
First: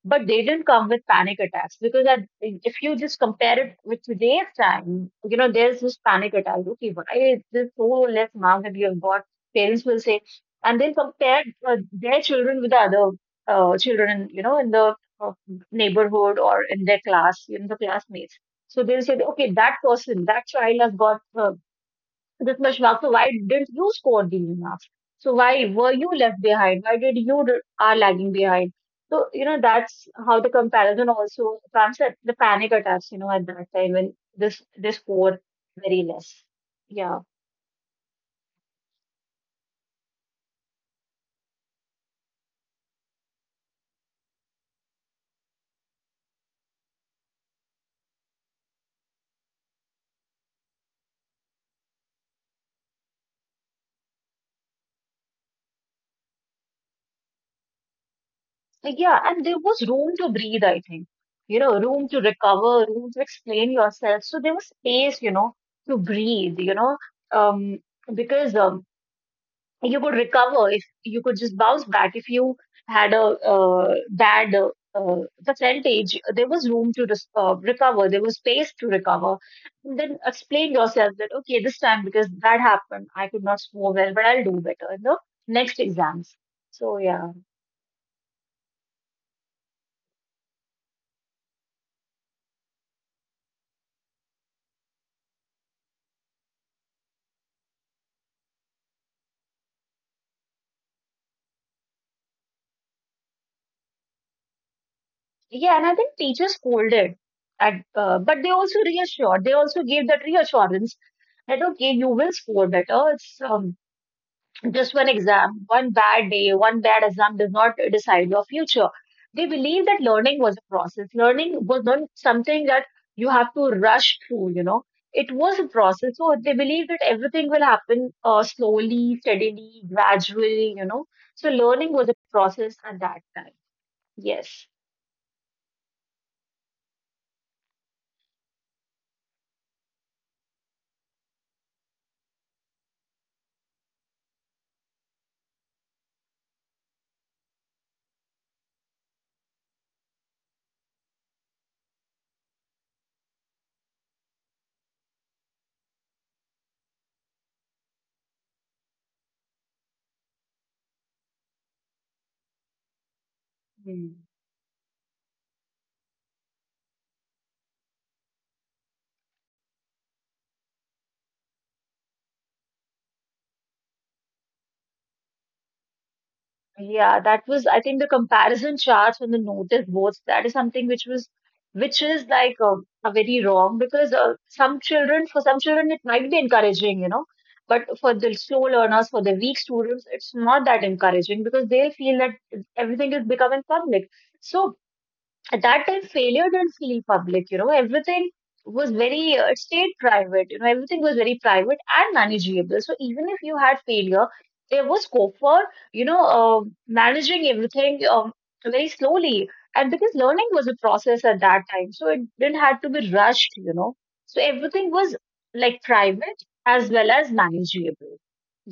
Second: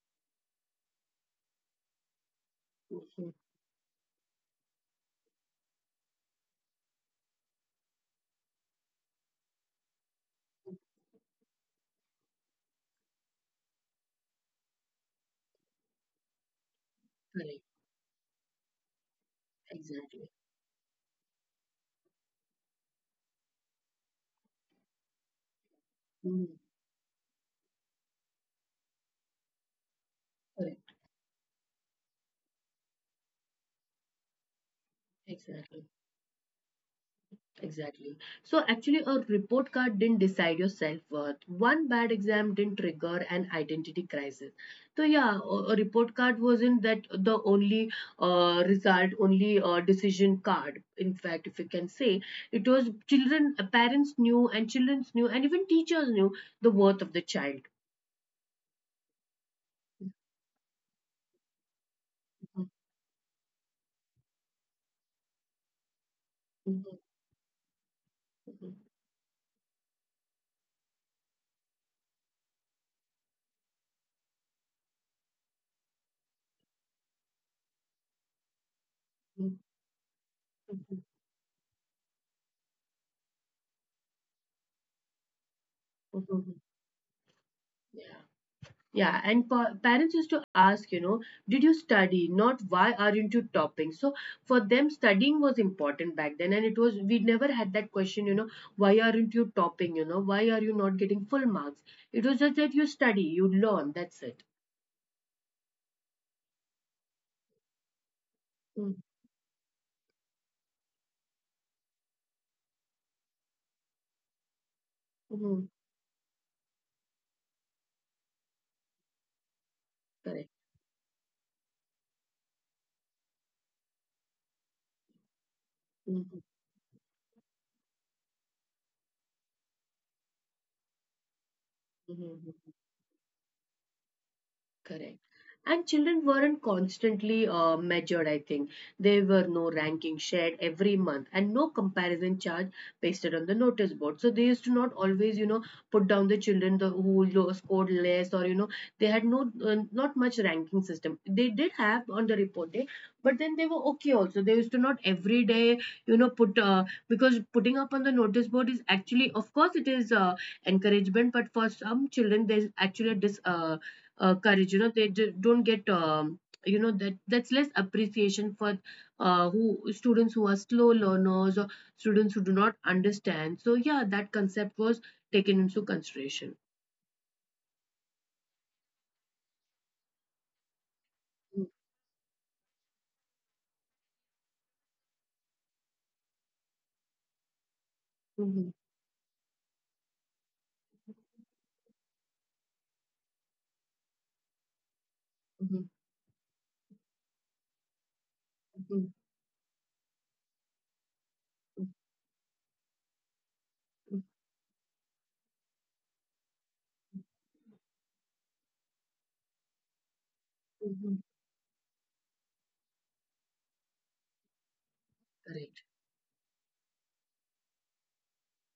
Speaker 2: but they didn't come with panic attacks because at, if you just
Speaker 1: Mhm.
Speaker 2: compare it with today's time, you know, there's this panic attack. Okay, why is this so less amount that you have got? Parents will say, and they'll compare their children with the other children, you know, in the neighborhood or in their
Speaker 1: Correct,
Speaker 2: class, in the classmates. So they'll say, okay, that
Speaker 1: exactly.
Speaker 2: person, that child has got this Mashwak, so why didn't you score the enough? So why were you
Speaker 1: Mhm.
Speaker 2: left behind? Why did are lagging behind? So you know, that's how the
Speaker 1: Correct,
Speaker 2: comparison also comes at the panic attacks. You know, at that time when this they score
Speaker 1: exactly,
Speaker 2: very less. Yeah.
Speaker 1: exactly. So actually, a report card didn't decide your self-worth. One bad exam didn't trigger an identity crisis. So yeah, a report card wasn't that the only result, only decision card. In fact, if you can say, it was children, parents knew, and children knew, and even teachers knew the worth of the child.
Speaker 2: Like, yeah, and there was room to breathe. I think, you know, room
Speaker 1: Mhm.
Speaker 2: to recover, room to explain yourself. So there was space, you know, to
Speaker 1: Mhm.
Speaker 2: breathe. You know, um,
Speaker 1: Mhm.
Speaker 2: because you could recover if you could just bounce back, if you had a bad uh, percentage, there was room to recover, there was space to
Speaker 1: Mhm.
Speaker 2: recover and then
Speaker 1: Mhm.
Speaker 2: explain yourself that okay, this time because that happened, I could not score well, but I'll do better in the
Speaker 1: Mhm.
Speaker 2: next
Speaker 1: Mhm.
Speaker 2: exams. So yeah.
Speaker 1: Yeah. Yeah, and parents used to ask, you know, did you study? Not why aren't you topping? So for them, studying was important back then, and it was, we never had that question, you know, why aren't you topping? You know, why are you not getting full marks? It was just that you study, you learn. That's it.
Speaker 2: Yeah, and I think teachers scolded at but
Speaker 1: Mm-hmm.
Speaker 2: they also reassured, they also gave that reassurance that okay, you will score better. It's just one
Speaker 1: Mm-hmm.
Speaker 2: exam, one bad day, one bad exam does not decide your future. They believe
Speaker 1: Correct.
Speaker 2: that learning was a process. Learning was not something that you have to rush through, you know. It was a
Speaker 1: Mm-hmm.
Speaker 2: process. So they believe that everything will happen slowly, steadily, gradually, you know. So
Speaker 1: Mm-hmm.
Speaker 2: learning was a
Speaker 1: Mm-hmm.
Speaker 2: process at that time.
Speaker 1: Correct.
Speaker 2: Yes.
Speaker 1: And children weren't constantly measured, I think. There were no ranking shared every month and no comparison chart pasted on the notice board. So they used to not always, you know, put down who scored less or, you know, they had no, not much ranking system. They did have on the report day, but then they were okay also. They used to not every day, you know, put, because putting up on the notice board is actually, of course, it is encouragement, but for some children, there's actually a courage, you know, they don't get you know, that's less appreciation for who students who are slow learners or students who do not understand. So yeah, that concept was taken into consideration.
Speaker 2: Yeah, that was, I think, the comparison charts and the notice boards, that is something which was, which is like a very wrong because some children, for some children, it might be encouraging, you know, but for the
Speaker 1: Mhm,
Speaker 2: slow learners, for the weak students, it's not that encouraging because they'll feel that everything is becoming public. So
Speaker 1: mhm,
Speaker 2: at that time failure didn't feel public, you know, everything
Speaker 1: mhm,
Speaker 2: was very it stayed private, you know, everything was very private and manageable, so even if you had
Speaker 1: mhm,
Speaker 2: failure there was scope for, you know, managing everything very slowly, and because learning was a
Speaker 1: mhm.
Speaker 2: process at that time, so it didn't have to be rushed, you know. So everything was
Speaker 1: Correct.
Speaker 2: like private as well as manageable.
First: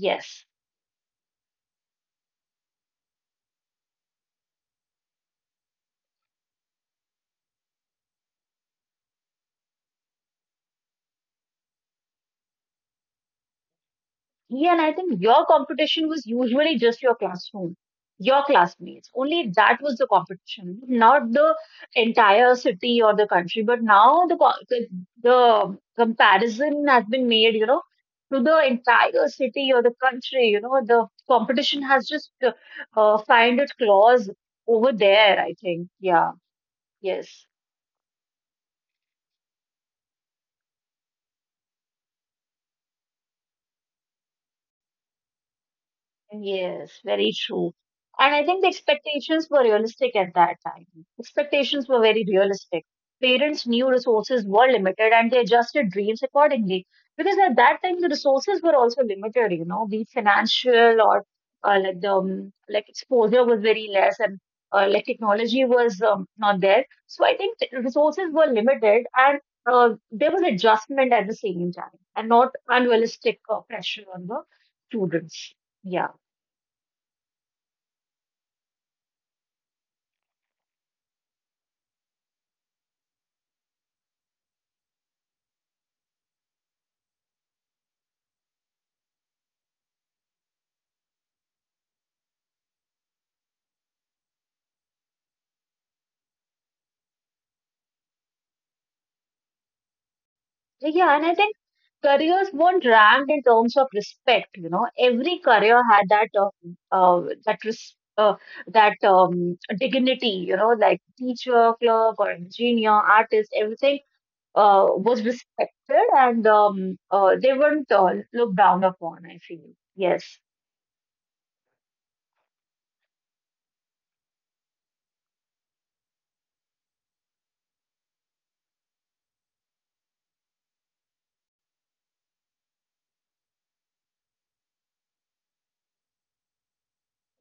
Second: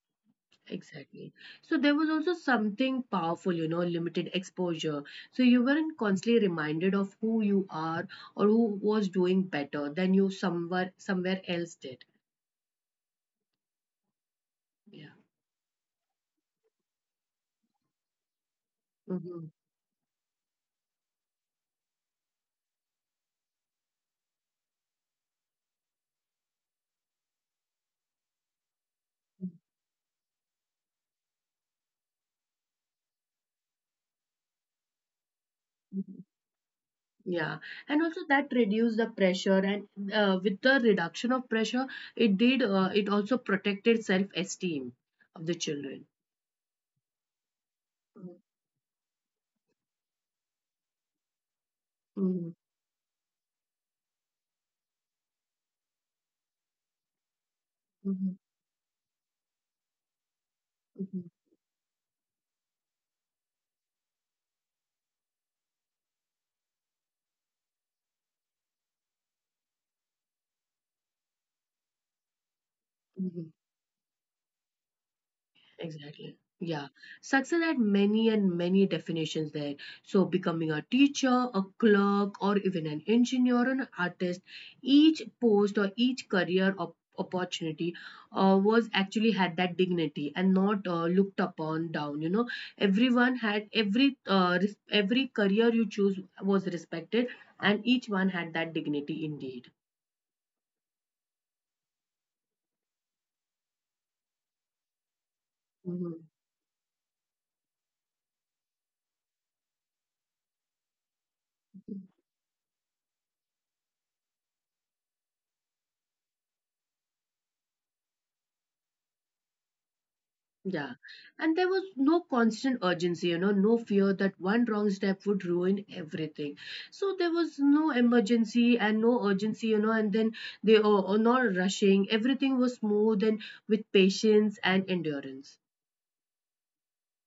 Speaker 2: Yes.
Speaker 1: Exactly. So there was also something powerful, you know, limited exposure, so you weren't constantly reminded of who you are or who was doing better than you somewhere else did.
Speaker 2: Yeah, and I think your
Speaker 1: Yeah.
Speaker 2: competition was usually just your classroom, your classmates. Only
Speaker 1: Mm-hmm.
Speaker 2: that was the competition, not the entire city or the country. But now the the comparison has been made, you know, to the entire city or the country. You know, the competition has just found its claws over there, I think.
Speaker 1: Mhm.
Speaker 2: Yeah. Yes.
Speaker 1: Yeah, and also that reduced the pressure, and with the reduction of pressure, it did, it also protected self-esteem of the children.
Speaker 2: Yes, very true. And
Speaker 1: Mhm.
Speaker 2: I think the expectations were realistic at that time. Expectations were very
Speaker 1: Mhm.
Speaker 2: realistic. Parents knew resources were limited and they adjusted dreams accordingly. Because at that time, the resources were also limited, you know, be it financial or
Speaker 1: Mhm.
Speaker 2: like the like exposure was very less, and like technology was not there. So I think the resources were limited and there was adjustment at the same time and not unrealistic
Speaker 1: Mhm.
Speaker 2: pressure on the students. Yeah.
Speaker 1: Exactly. Yeah. Success had many and many definitions there. So, becoming a teacher, a clerk, or even an engineer or an artist, each post or each career opportunity was actually had that dignity and not looked upon down. You know, everyone had every every career you choose was respected, and each one had that dignity indeed.
Speaker 2: Yeah, and I think careers weren't ranked in terms of respect. You know, every career
Speaker 1: Mhm.
Speaker 2: had that that that dignity. You know, like teacher, clerk, or engineer, artist, everything was respected, and they weren't looked down upon, I feel. Yes.
Speaker 1: Yeah. And there was no constant urgency, you know, no fear that one wrong step would ruin everything. So there was no emergency and no urgency, you know, and then they were not rushing. Everything was smooth and with patience and endurance.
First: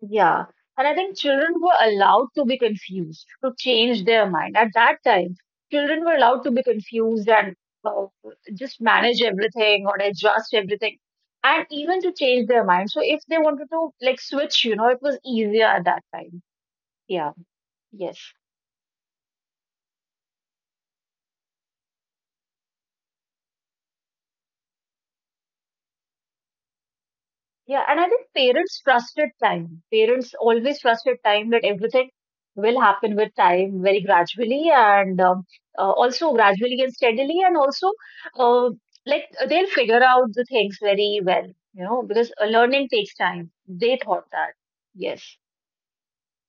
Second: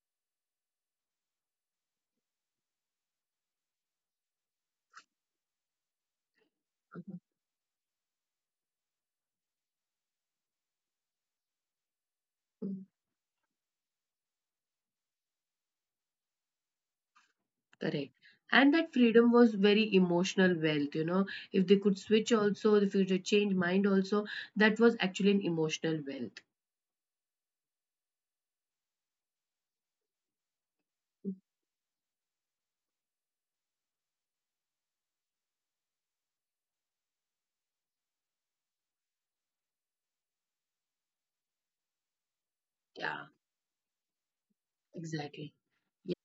Speaker 2: Yeah. And I think children were allowed to be confused, to change their mind. At that time, children were allowed to be confused and uh, just manage everything or adjust everything and even to change their
Speaker 1: Mhm.
Speaker 2: mind. So if they wanted to like switch, you know, it was easier at that time. Yeah.
Speaker 1: Correct.
Speaker 2: Yes.
Speaker 1: And that freedom was very emotional wealth, you know. If they could switch also, if they could change mind also, that was actually an emotional wealth.
Speaker 2: Yeah, and I think parents trusted time. Parents always trusted time that everything will happen with time very gradually and also gradually and steadily, and also uh, like they'll figure out the things very well, you know, because learning takes
Speaker 1: Yeah,
Speaker 2: time. They thought that. Yes.
Speaker 1: exactly. Yeah.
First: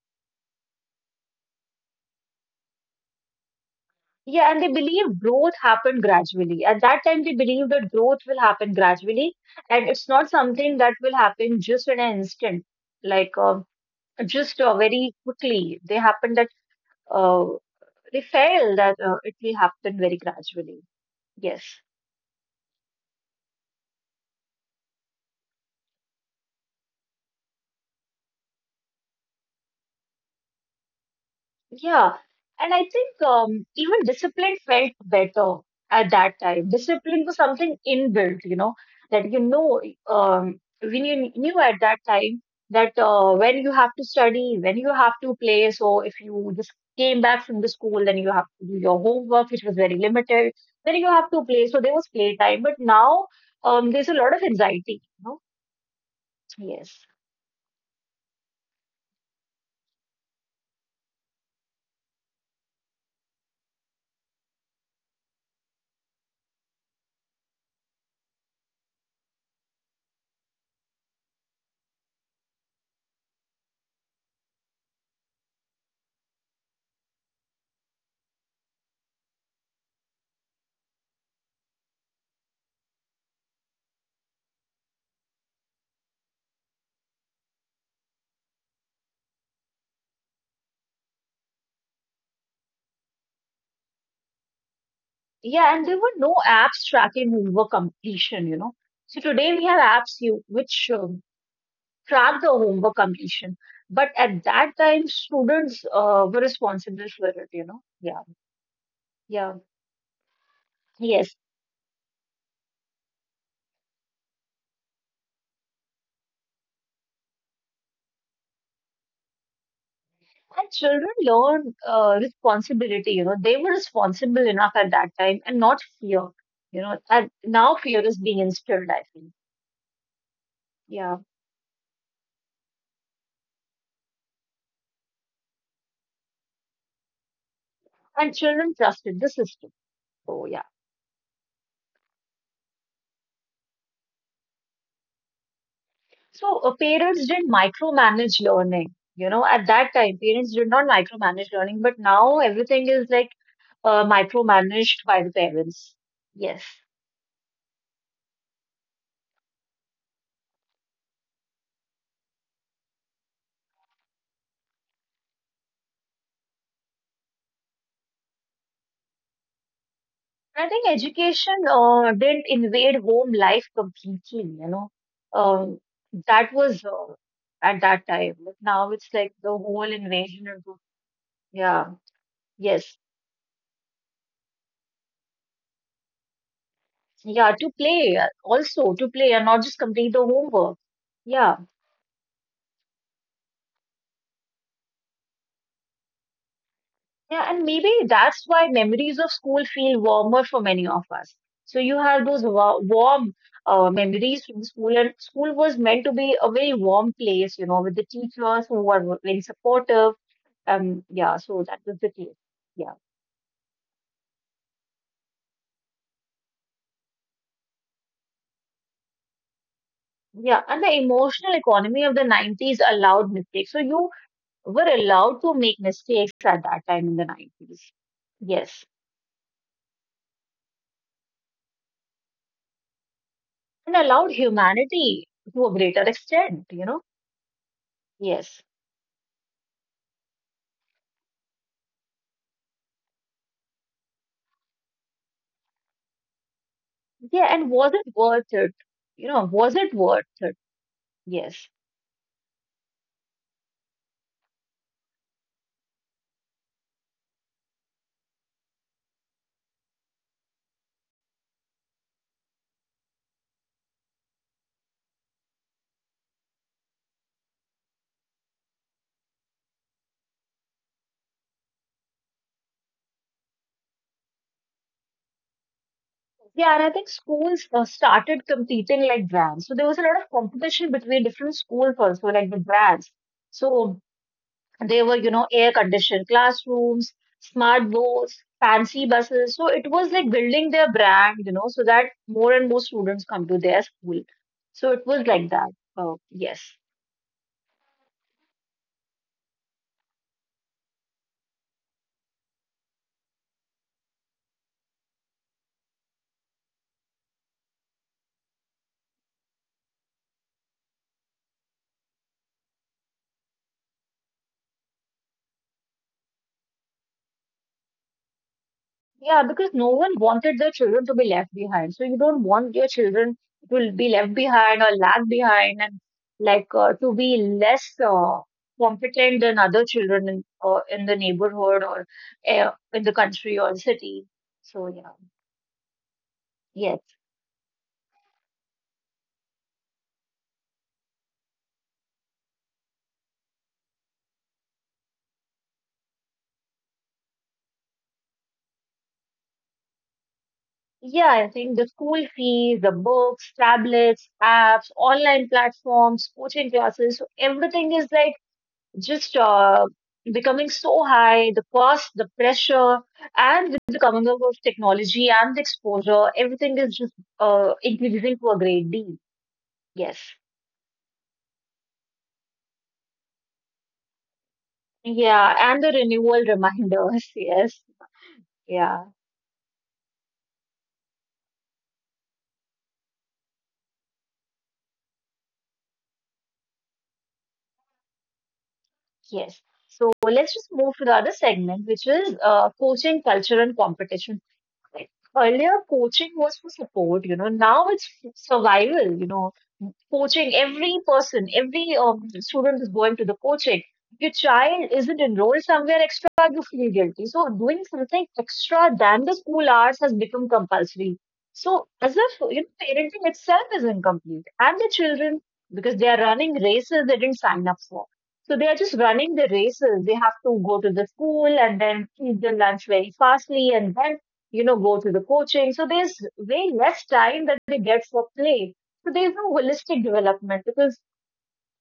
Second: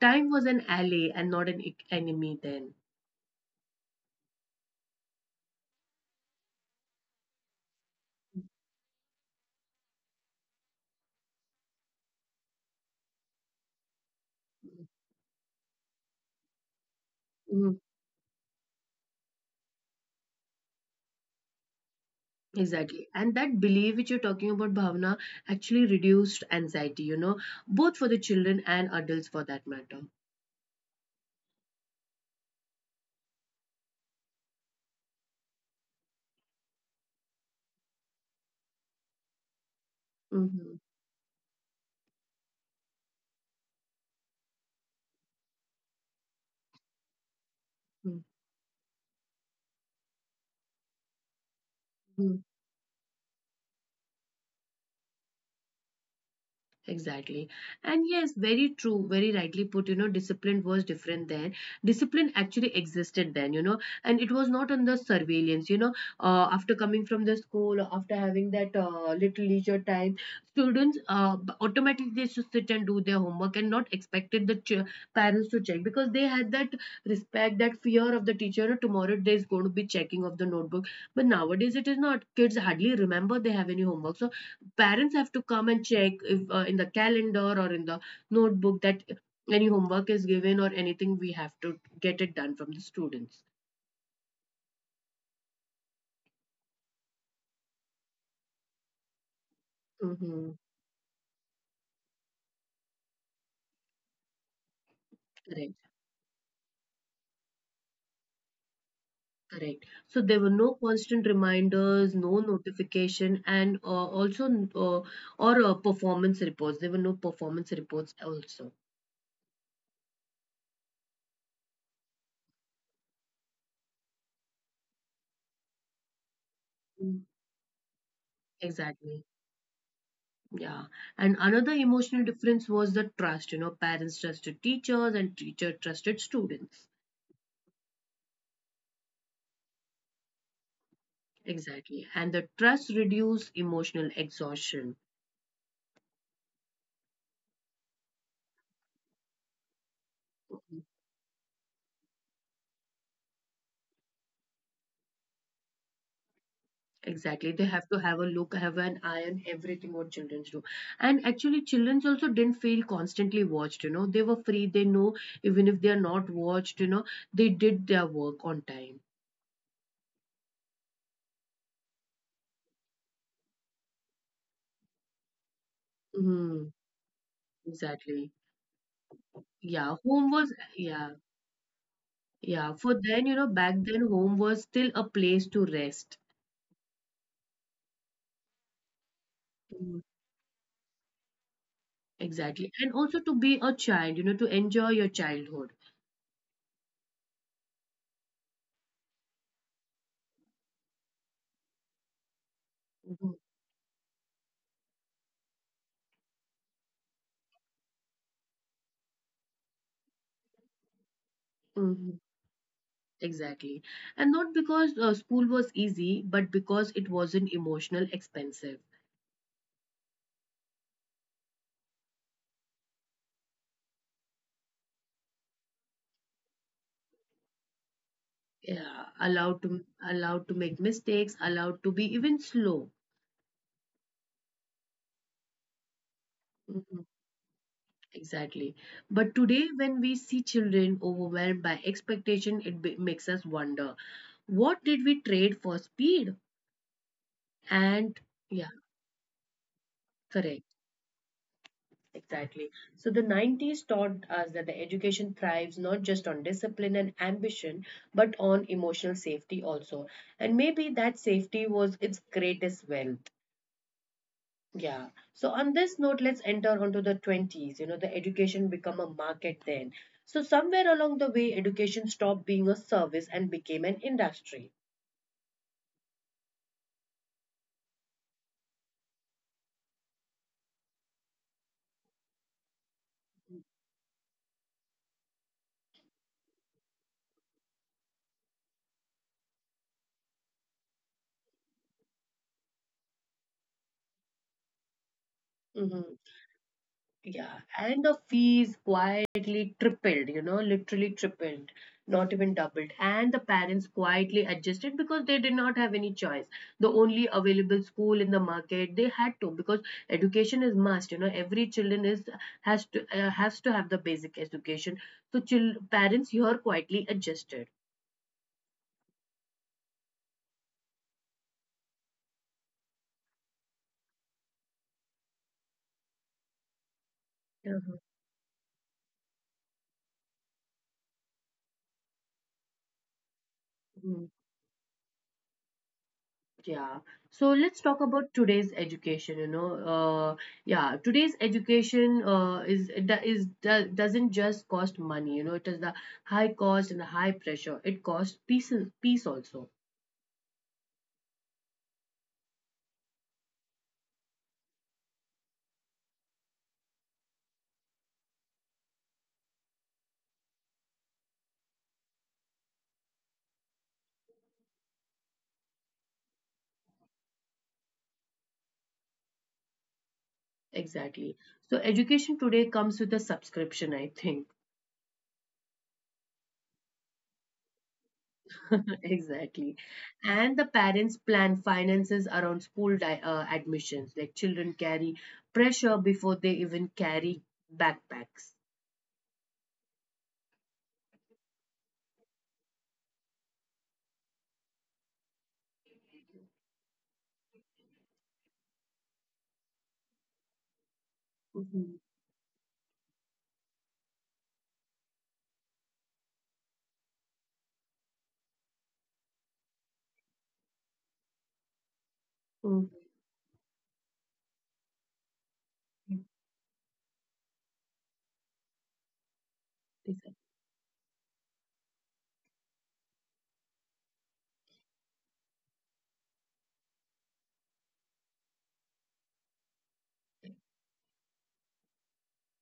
Speaker 1: Time was an ally and not an enemy then.
Speaker 2: Yeah, and they believe growth happened gradually. At that time, they believe that growth will happen gradually, and it's not something that will happen just in an instant. Like, just
Speaker 1: Mhm.
Speaker 2: very quickly. They happen that uh, they felt that it will happen very gradually. Yes.
Speaker 1: Exactly. And that belief which you're talking about, Bhavna, actually reduced anxiety, you know, both for the children and adults for that matter.
Speaker 2: Yeah. And I think even discipline felt better at that time. Discipline was something inbuilt, you know, that you know,
Speaker 1: Mm-hmm.
Speaker 2: when you knew at that time that when you have to study, when you have to play. So if you just came back from the school,
Speaker 1: Mm-hmm.
Speaker 2: then you have to do your homework, which was very limited. Then you have to play. So there was playtime. But now there's a lot of anxiety, you know. Yes.
Speaker 1: Exactly. And yes, very true, very rightly put. You know, discipline was different then. Discipline actually existed then, you know, and it was not under surveillance, you know. After coming from the school, or after having that little leisure time, students automatically they should sit and do their homework and not expected the parents to check because they had that respect, that fear of the teacher. "Oh, tomorrow there is going to be checking of the notebook. But nowadays it is not. Kids hardly remember they have any homework. So parents have to come and check if in the calendar or in the notebook that any homework is given or anything we have to get it done from the students.
Speaker 2: Yeah, and there were no apps tracking homework completion, you know. So today we have apps you,
Speaker 1: Mm-hmm.
Speaker 2: which track the homework completion. But at that time, students
Speaker 1: Correct,
Speaker 2: were responsible for it, you know. Yeah, yeah,
Speaker 1: correct. So there were no constant
Speaker 2: yes.
Speaker 1: reminders, no notification, and or performance reports. There were no performance reports also.
Speaker 2: And children learn responsibility, you know. They were responsible enough at that time and not fear, you know.
Speaker 1: Mm.
Speaker 2: And now fear is being instilled, I
Speaker 1: Exactly.
Speaker 2: think.
Speaker 1: Yeah.
Speaker 2: Yeah.
Speaker 1: And another emotional difference was the trust. You know, parents trusted teachers and teacher trusted students.
Speaker 2: And children trusted the system. So, yeah.
Speaker 1: Exactly. And the trust reduce emotional exhaustion.
Speaker 2: So parents didn't micromanage learning. You know, at that time, parents did
Speaker 1: Mhm.
Speaker 2: not micromanage learning, but now everything is like micromanaged by the parents. Yes.
Speaker 1: Exactly. They have to have a look, have an eye on everything what children do. And actually, children also didn't feel constantly watched, you know. They were free. They know even if they are not watched, you know, they did their work on time.
Speaker 2: I think education didn't invade home life completely, you know. Um, that
Speaker 1: Hmm.
Speaker 2: was at that
Speaker 1: Exactly.
Speaker 2: time. But now it's like the
Speaker 1: Yeah.
Speaker 2: whole
Speaker 1: Home was,
Speaker 2: invasion into,
Speaker 1: yeah.
Speaker 2: yeah,
Speaker 1: Yeah. For
Speaker 2: yes.
Speaker 1: then, you know, back then, home was still a place to rest.
Speaker 2: Yeah, to play also, to play and not
Speaker 1: Mm.
Speaker 2: just complete the homework. Yeah.
Speaker 1: Exactly. And also to be a child, you know, to enjoy your childhood.
Speaker 2: Yeah, and maybe that's why memories of school feel warmer for many of us. So you have those warm memories from school, and school was meant to be a very warm place, you know, with the teachers who were very supportive. Yeah, so
Speaker 1: Mhm.
Speaker 2: that was the case. Yeah,
Speaker 1: Exactly. And not because school was easy, but because it wasn't emotional expensive.
Speaker 2: yeah, and the emotional economy of the 90s allowed mistakes. So you were allowed to make mistakes at that time in the 90s.
Speaker 1: Yeah,
Speaker 2: Yes,
Speaker 1: allowed to allowed to make mistakes, allowed to be even slow.
Speaker 2: and allowed humanity to a greater
Speaker 1: Mhm.
Speaker 2: extent, you know.
Speaker 1: Exactly.
Speaker 2: Yes.
Speaker 1: But today, when we see children overwhelmed by expectation, it b makes us wonder, what did we trade for speed?
Speaker 2: Yeah,
Speaker 1: And
Speaker 2: and was
Speaker 1: yeah,
Speaker 2: it worth it? You know, was it
Speaker 1: correct.
Speaker 2: worth it? Yes.
Speaker 1: Exactly. So the 90s taught us that the education thrives not just on discipline and ambition, but on emotional safety also. And maybe that safety was its greatest wealth. Yeah. So on this note, let's enter onto the 20s. You know, the education become a market then. So somewhere along the way, education stopped being a service and became an industry.
Speaker 2: Yeah, and I think schools started competing like brands. So there was a lot of competition between different schools also, like the brands. So they were, you know, air-conditioned classrooms, smart boards, fancy buses. So it was like building their brand, you know, so that more and more students come to their school. So it was like that. Oh,
Speaker 1: Mm-hmm.
Speaker 2: yes.
Speaker 1: Yeah, and the fees quietly tripled, you know, literally tripled, not even doubled. And the parents quietly adjusted because they did not have any choice. The only available school in the market, they had to because education is must, you know, every children is has to has to have the basic education. So chil parents here quietly adjusted.
Speaker 2: Yeah, because no one wanted their children to be left behind. So you don't want your children to be left behind or lag behind and like to be less
Speaker 1: Uh-huh.
Speaker 2: competent than other children in the neighborhood or in the country or city. So yeah,
Speaker 1: Yeah.
Speaker 2: yes.
Speaker 1: So let's talk about today's education. You know, yeah, today's education doesn't just cost money. You know, it is the high cost and the high pressure. It costs peace also.
Speaker 2: Yeah, I think the school fees, the books, tablets, apps, online platforms, coaching classes, so everything is like just becoming so high, the cost, the pressure, and with the coming up of technology and the exposure, everything is just increasing to a great deal. Yes.
Speaker 1: Exactly. So education today comes with a subscription, I think.
Speaker 2: Yeah. And the renewal reminders. Yes. Yeah.
Speaker 1: Exactly. And the parents plan finances around school di admissions. Like children carry pressure before they even carry backpacks.
Speaker 2: Yes. So let's just move to the other segment, which is coaching culture and competition. Earlier, coaching was for support, you know. Now it's survival, you know. Coaching every
Speaker 1: Mhm.
Speaker 2: person, every student is going to the coaching. If your child isn't enrolled somewhere extra, you feel guilty. So doing something extra than the school hours has become compulsory. So as if you know, parenting itself is incomplete, and the children because they are running races they didn't sign up for. So they are just running the
Speaker 1: Mhm.
Speaker 2: races. They have to go to the school and then eat the lunch very fastly and then you know, go to the coaching. So there's way less time that they get for play. So there's no holistic development because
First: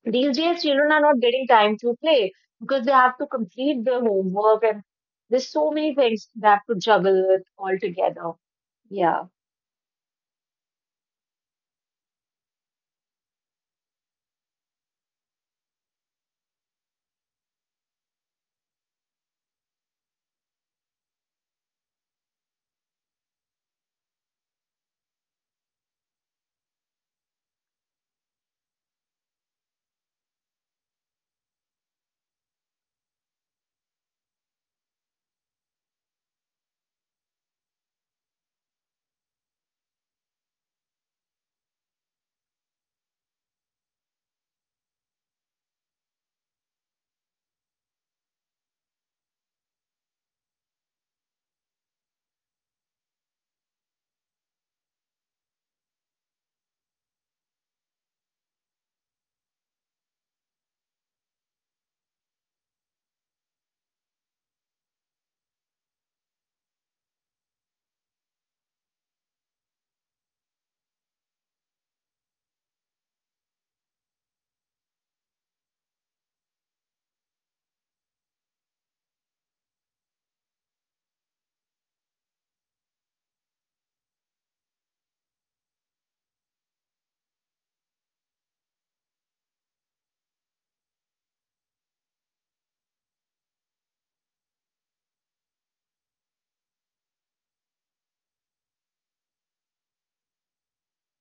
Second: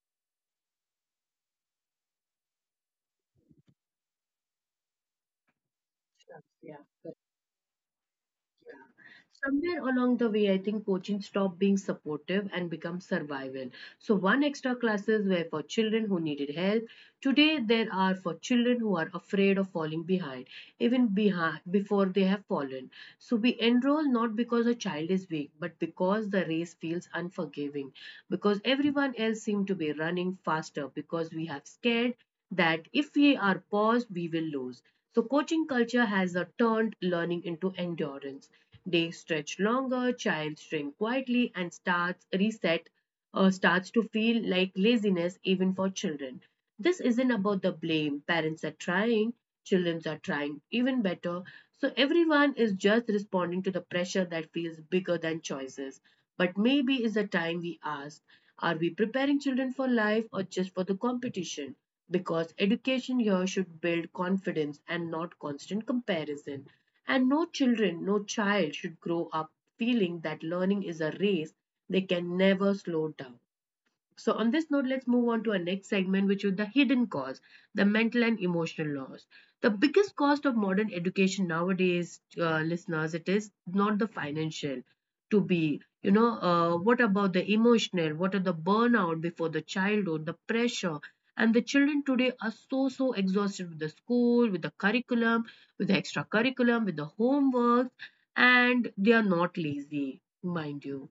Speaker 2: these days children are not getting time to play because they have to complete their homework and there's so many things
Speaker 1: Sure,
Speaker 2: they have to
Speaker 1: yeah, correct,
Speaker 2: juggle with altogether.
Speaker 1: yeah.
Speaker 2: Yeah.
Speaker 1: Somewhere along the way, I think coaching stopped being supportive and become survival. So, one extra classes were for children who needed help. Today, there are for children who are afraid of falling behind, even behind before they have fallen. So we enroll not because a child is weak, but because the race feels unforgiving, because everyone else seems to be running faster, because we have scared that if we are paused, we will lose. So coaching culture has turned learning into endurance. Days stretch longer, child shrink quietly, and starts to feel like laziness even for children. This isn't about the blame. Parents are trying, children are trying even better. So everyone is just responding to the pressure that feels bigger than choices. But maybe is the time we ask, are we preparing children for life or just for the competition? Because education here should build confidence and not constant comparison. And no children, no child should grow up feeling that learning is a race, they can never slow down. So, on this note, let's move on to our next segment, which is the hidden cause, the mental and emotional loss. The biggest cost of modern education nowadays, listeners, it is not the financial to be. You know, what about the emotional? What are the burnout before the childhood, the pressure? And the children today are so, so exhausted with the school, with the curriculum, with the extra curriculum, with the homework, and they are not lazy, mind you.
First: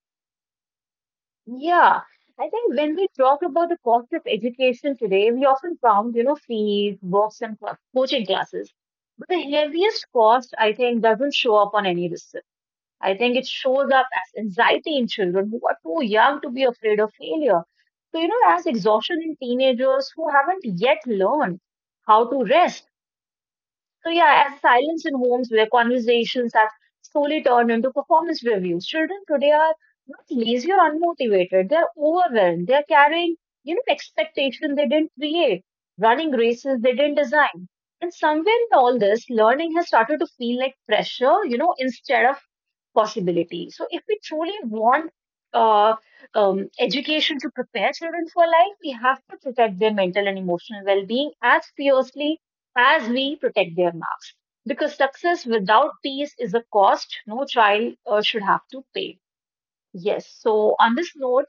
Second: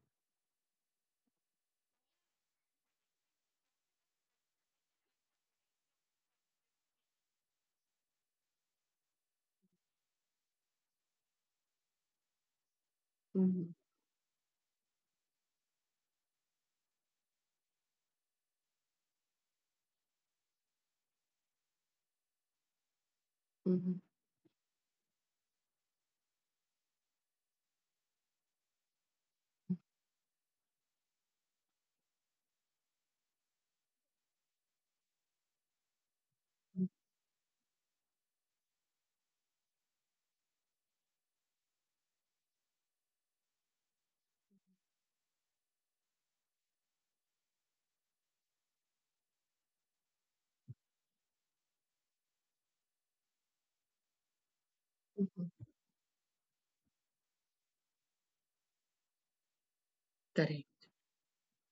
Speaker 2: Yeah. I think when we talk about the cost of education today, we often found, you know, fees, books, and coaching classes. But the heaviest cost, I think, doesn't show up on any receipt. I think it
Speaker 1: Mhm,
Speaker 2: shows up as anxiety in children who are too young to be afraid of failure. So, you know, as exhaustion in teenagers who haven't yet learned how to rest.
Speaker 1: mhm,
Speaker 2: So, yeah, as silence in homes where conversations have slowly turned into performance reviews. Children today are not lazy or unmotivated. They're overwhelmed. They're carrying, you know, expectations they didn't create, running
Speaker 1: mhm,
Speaker 2: races they didn't design. And somewhere in all this, learning has started to feel like pressure, you know, instead of possibility. So, if we truly want uh, education to prepare children for life, we have to protect their mental and emotional well being as fiercely as we protect their marks. Because
Speaker 1: mhm.
Speaker 2: success without peace is a cost no child should have to pay. Yes.
Speaker 1: Correct.
Speaker 2: So, on this note,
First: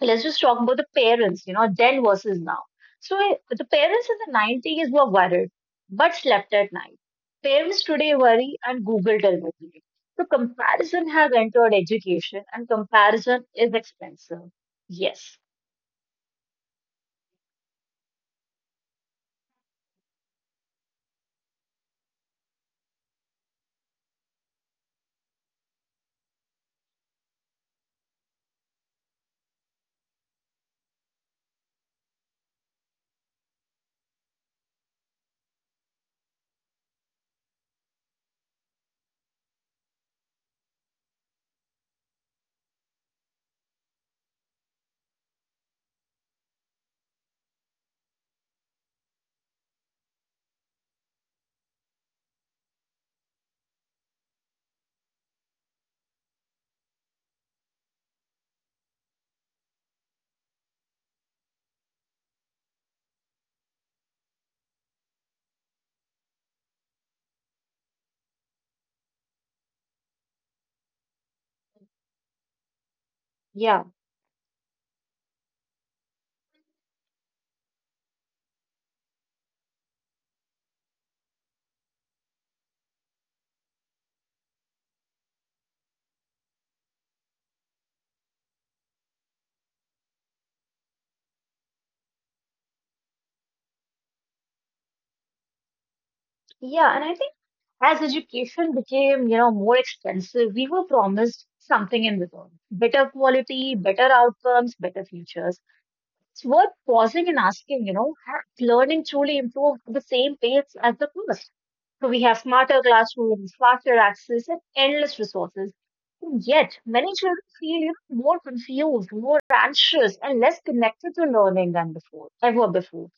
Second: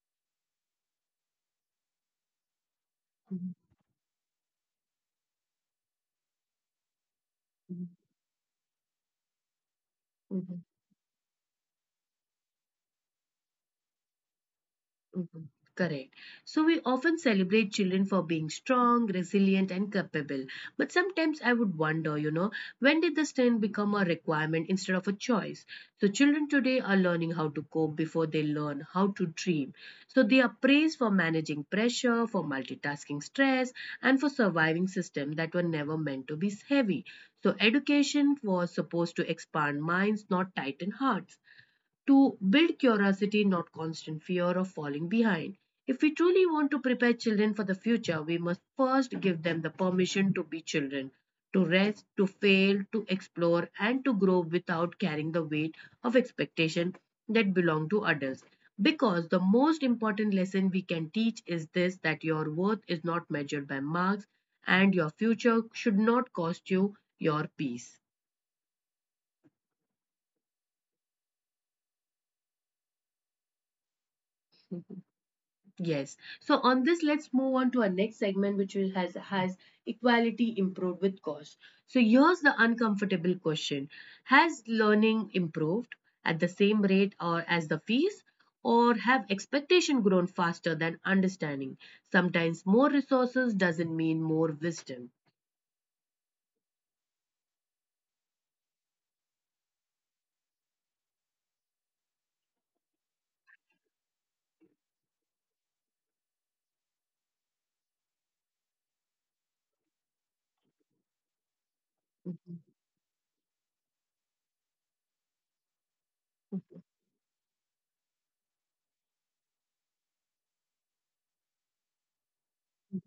Speaker 2: let's just talk about the parents, you know, then versus now. So
Speaker 1: Mhm,
Speaker 2: the parents in the 90s were worried but slept at night. Parents
Speaker 1: mhm,
Speaker 2: today worry and Google television. So
Speaker 1: mhm,
Speaker 2: comparison has entered education and comparison is expensive. Yes.
Speaker 1: mhm. Correct. So we often celebrate children for being strong, resilient, and capable. But sometimes I would wonder, you know, when did the strength become a requirement instead of a choice? So children today are learning how to cope before they learn how to dream. So they are praised for managing pressure, for multitasking stress, and for surviving systems that were never meant to be heavy. So education was supposed to expand minds, not tighten hearts, to build curiosity, not constant fear of falling behind. If we truly want to prepare children for the future, we must first give them the permission to be children, to rest, to fail, to explore, and to grow without carrying the weight of expectation that belong to adults. Because the most important lesson we can teach is this that your worth is not measured by marks, and your future should not cost you your peace.
Speaker 2: Yeah.
Speaker 1: Yes. So on this, let's move on to our next segment, which has equality improved with cost. So here's the uncomfortable question: has learning improved at the same rate or as the fees, or have expectation grown faster than understanding? Sometimes more resources doesn't mean more wisdom.
Speaker 2: Yeah. And I think as education became, you know, more expensive, we were promised something in return. Better quality, better outcomes, better futures. It's worth pausing and asking, you know, has learning truly improved at the same pace as the course? So we have
Speaker 1: Mhm,
Speaker 2: smarter classrooms, faster access, and endless resources. And yet,
Speaker 1: mhm,
Speaker 2: many children feel you know, more confused, more anxious, and less connected to learning than before, ever before.
Speaker 1: mhm,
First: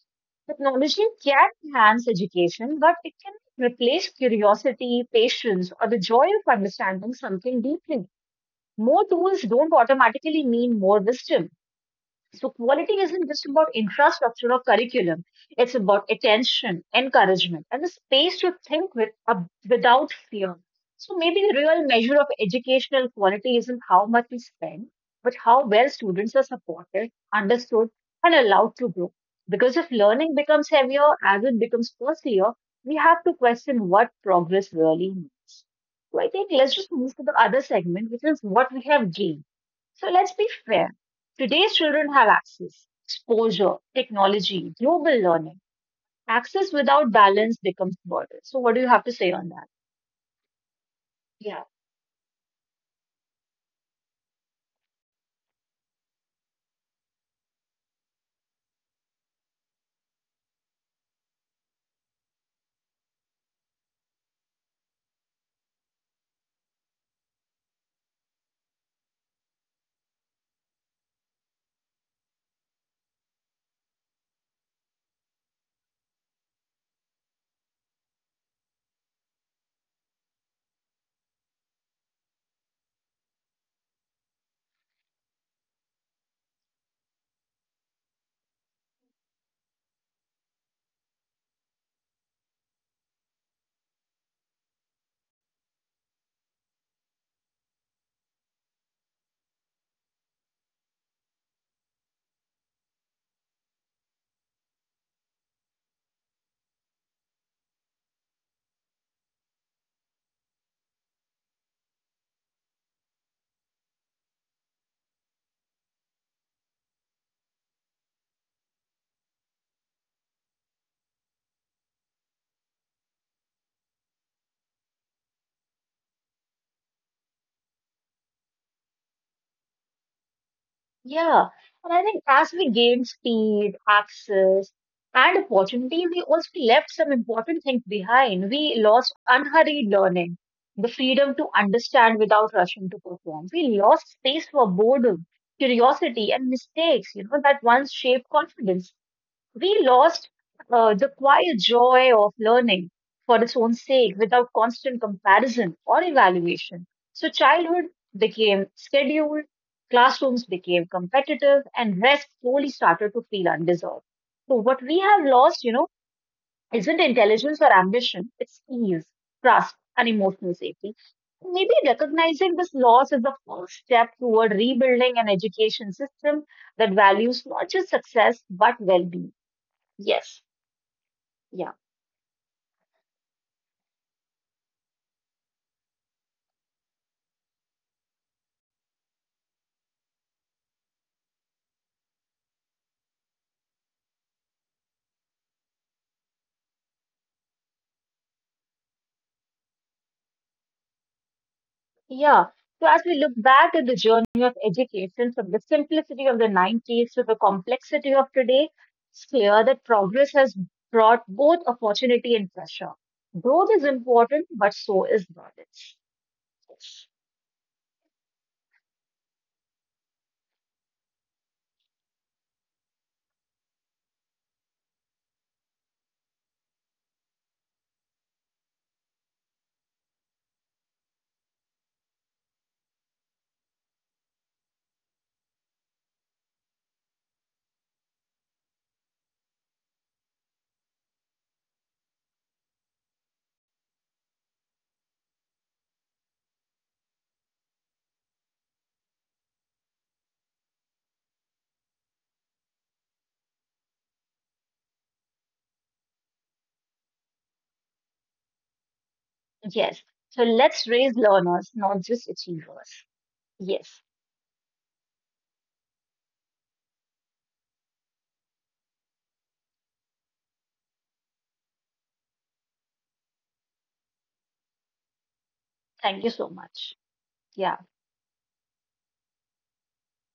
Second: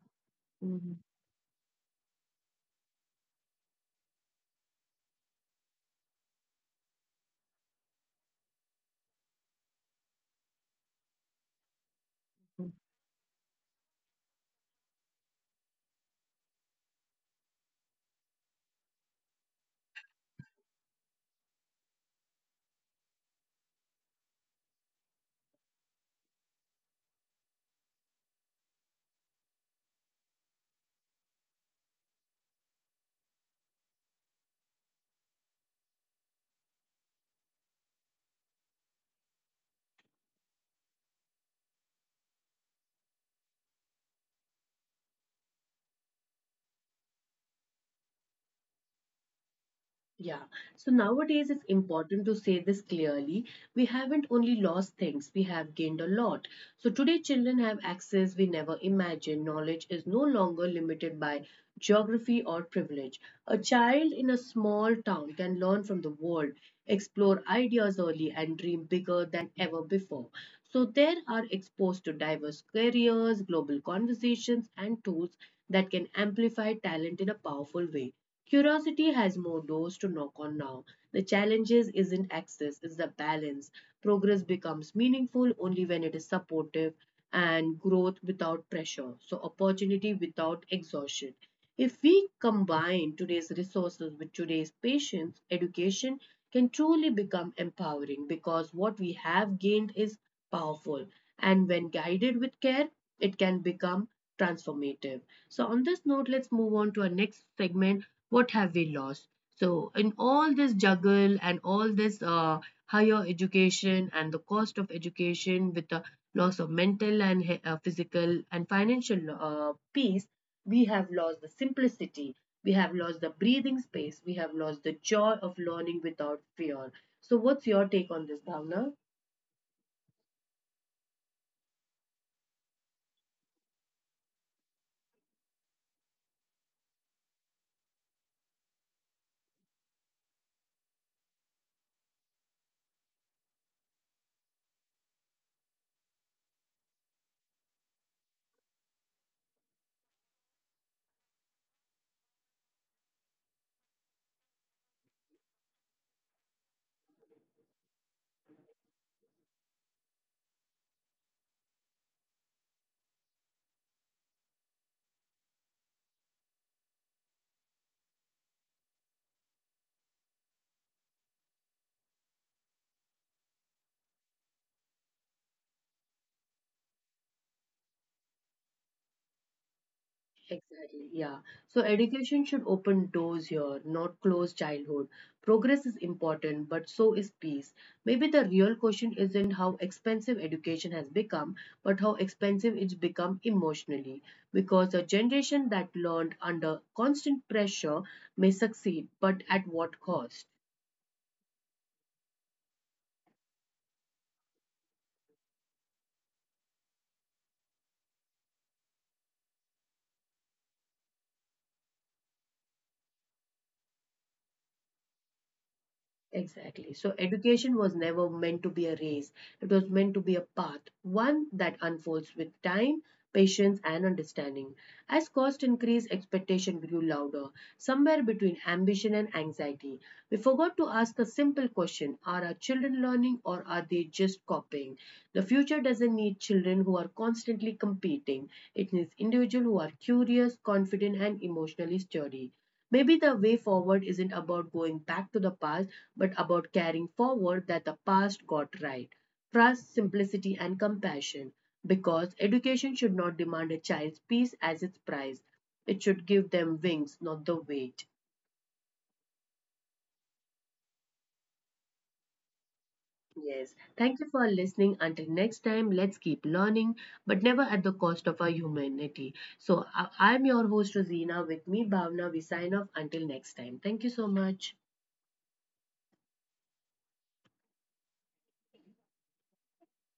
Speaker 1: mhm.
Speaker 2: Technology can enhance education, but it can replace curiosity, patience, or the joy of understanding something deeply. More tools don't automatically mean more wisdom. So quality isn't just about infrastructure or curriculum. It's about attention, encouragement, and the space to think without fear. So maybe the real measure of educational quality isn't how much we spend, but how well students are supported, understood, and allowed to grow. Because if learning becomes heavier as it becomes costlier, we have to question what progress really means. So I think let's just move to the other segment, which is what we have gained, so let's be fair. Today's children have access, exposure, technology, global learning. Access without balance becomes burden. So what do you have to say on that?
Speaker 1: Yeah. So
Speaker 2: Yeah.
Speaker 1: nowadays it's important to say this clearly. We haven't only lost things, we have gained a lot. So today children have access we never imagined. Knowledge is no longer limited by geography or privilege. A child in a small town can learn from the world, explore ideas early and dream bigger than ever before. So they are exposed to diverse careers, global conversations and tools that can amplify talent in a powerful way. Curiosity has more doors to knock on now. The challenges isn't access, it's the balance. Progress becomes meaningful only when it is supportive and growth without pressure. So opportunity without exhaustion. If we combine today's resources with today's patience, education can truly become empowering because what we have gained is powerful. And when guided with care, it can become transformative. So, on this note, let's move on to our next segment, what have we lost? So, in all this juggle and all this higher education and the cost of education with the loss of mental and physical and financial peace, we have lost the simplicity. We have lost the breathing space. We have lost the joy of learning without fear. So, what's your take on this, Bhavna?
Speaker 2: Yeah. And I think as we gain speed, access, and opportunity, we also left some important things behind. We lost unhurried learning, the freedom to understand without rushing to perform. We lost space for boredom, curiosity, and mistakes, you know, that once shaped confidence. We lost the quiet joy of learning for its own sake without constant comparison or evaluation. So, childhood became scheduled, classrooms became competitive, and rest slowly started to feel undeserved. So, what we have lost, you know, isn't intelligence or ambition, it's ease, trust, and emotional safety. Maybe recognizing this loss is the first step toward rebuilding an education system that values not just success but well being. Yes.
Speaker 1: Exactly,
Speaker 2: Yeah,
Speaker 1: yeah. So education should open doors here, not close childhood. Progress is important, but so is peace. Maybe the real question isn't how expensive education has become, but how expensive it's become emotionally. Because a generation that learned under constant pressure may succeed, but at what cost?
Speaker 2: yeah. So as we look back at the journey of education from the simplicity of the 90s to the complexity of today, it's clear that progress has brought both opportunity and pressure. Growth is important, but so is knowledge.
Speaker 1: Exactly. So education was never meant to be a race. It was meant to be a path, one that unfolds with time, patience, and understanding. As cost increased, expectation grew louder, somewhere between ambition and anxiety. We forgot to ask a simple question: are our children learning or are they just copying? The future doesn't need children who are constantly competing, it needs individuals who are curious, confident, and emotionally sturdy. Maybe the way forward isn't about going back to the past, but about carrying forward that the past got right. Trust, simplicity, and compassion. Because education should not demand a child's peace as its price. It should give them wings, not the weight.
Speaker 2: Yes. So let's raise learners, not just achievers.
Speaker 1: Yes,
Speaker 2: Yes.
Speaker 1: thank you for listening. Until next time, let's keep learning, but never at the cost of our humanity. So, I'm your host, Rosina. With me, Bhavna. We sign off until next time. Thank you so much.
Speaker 2: Thank you so much. Yeah.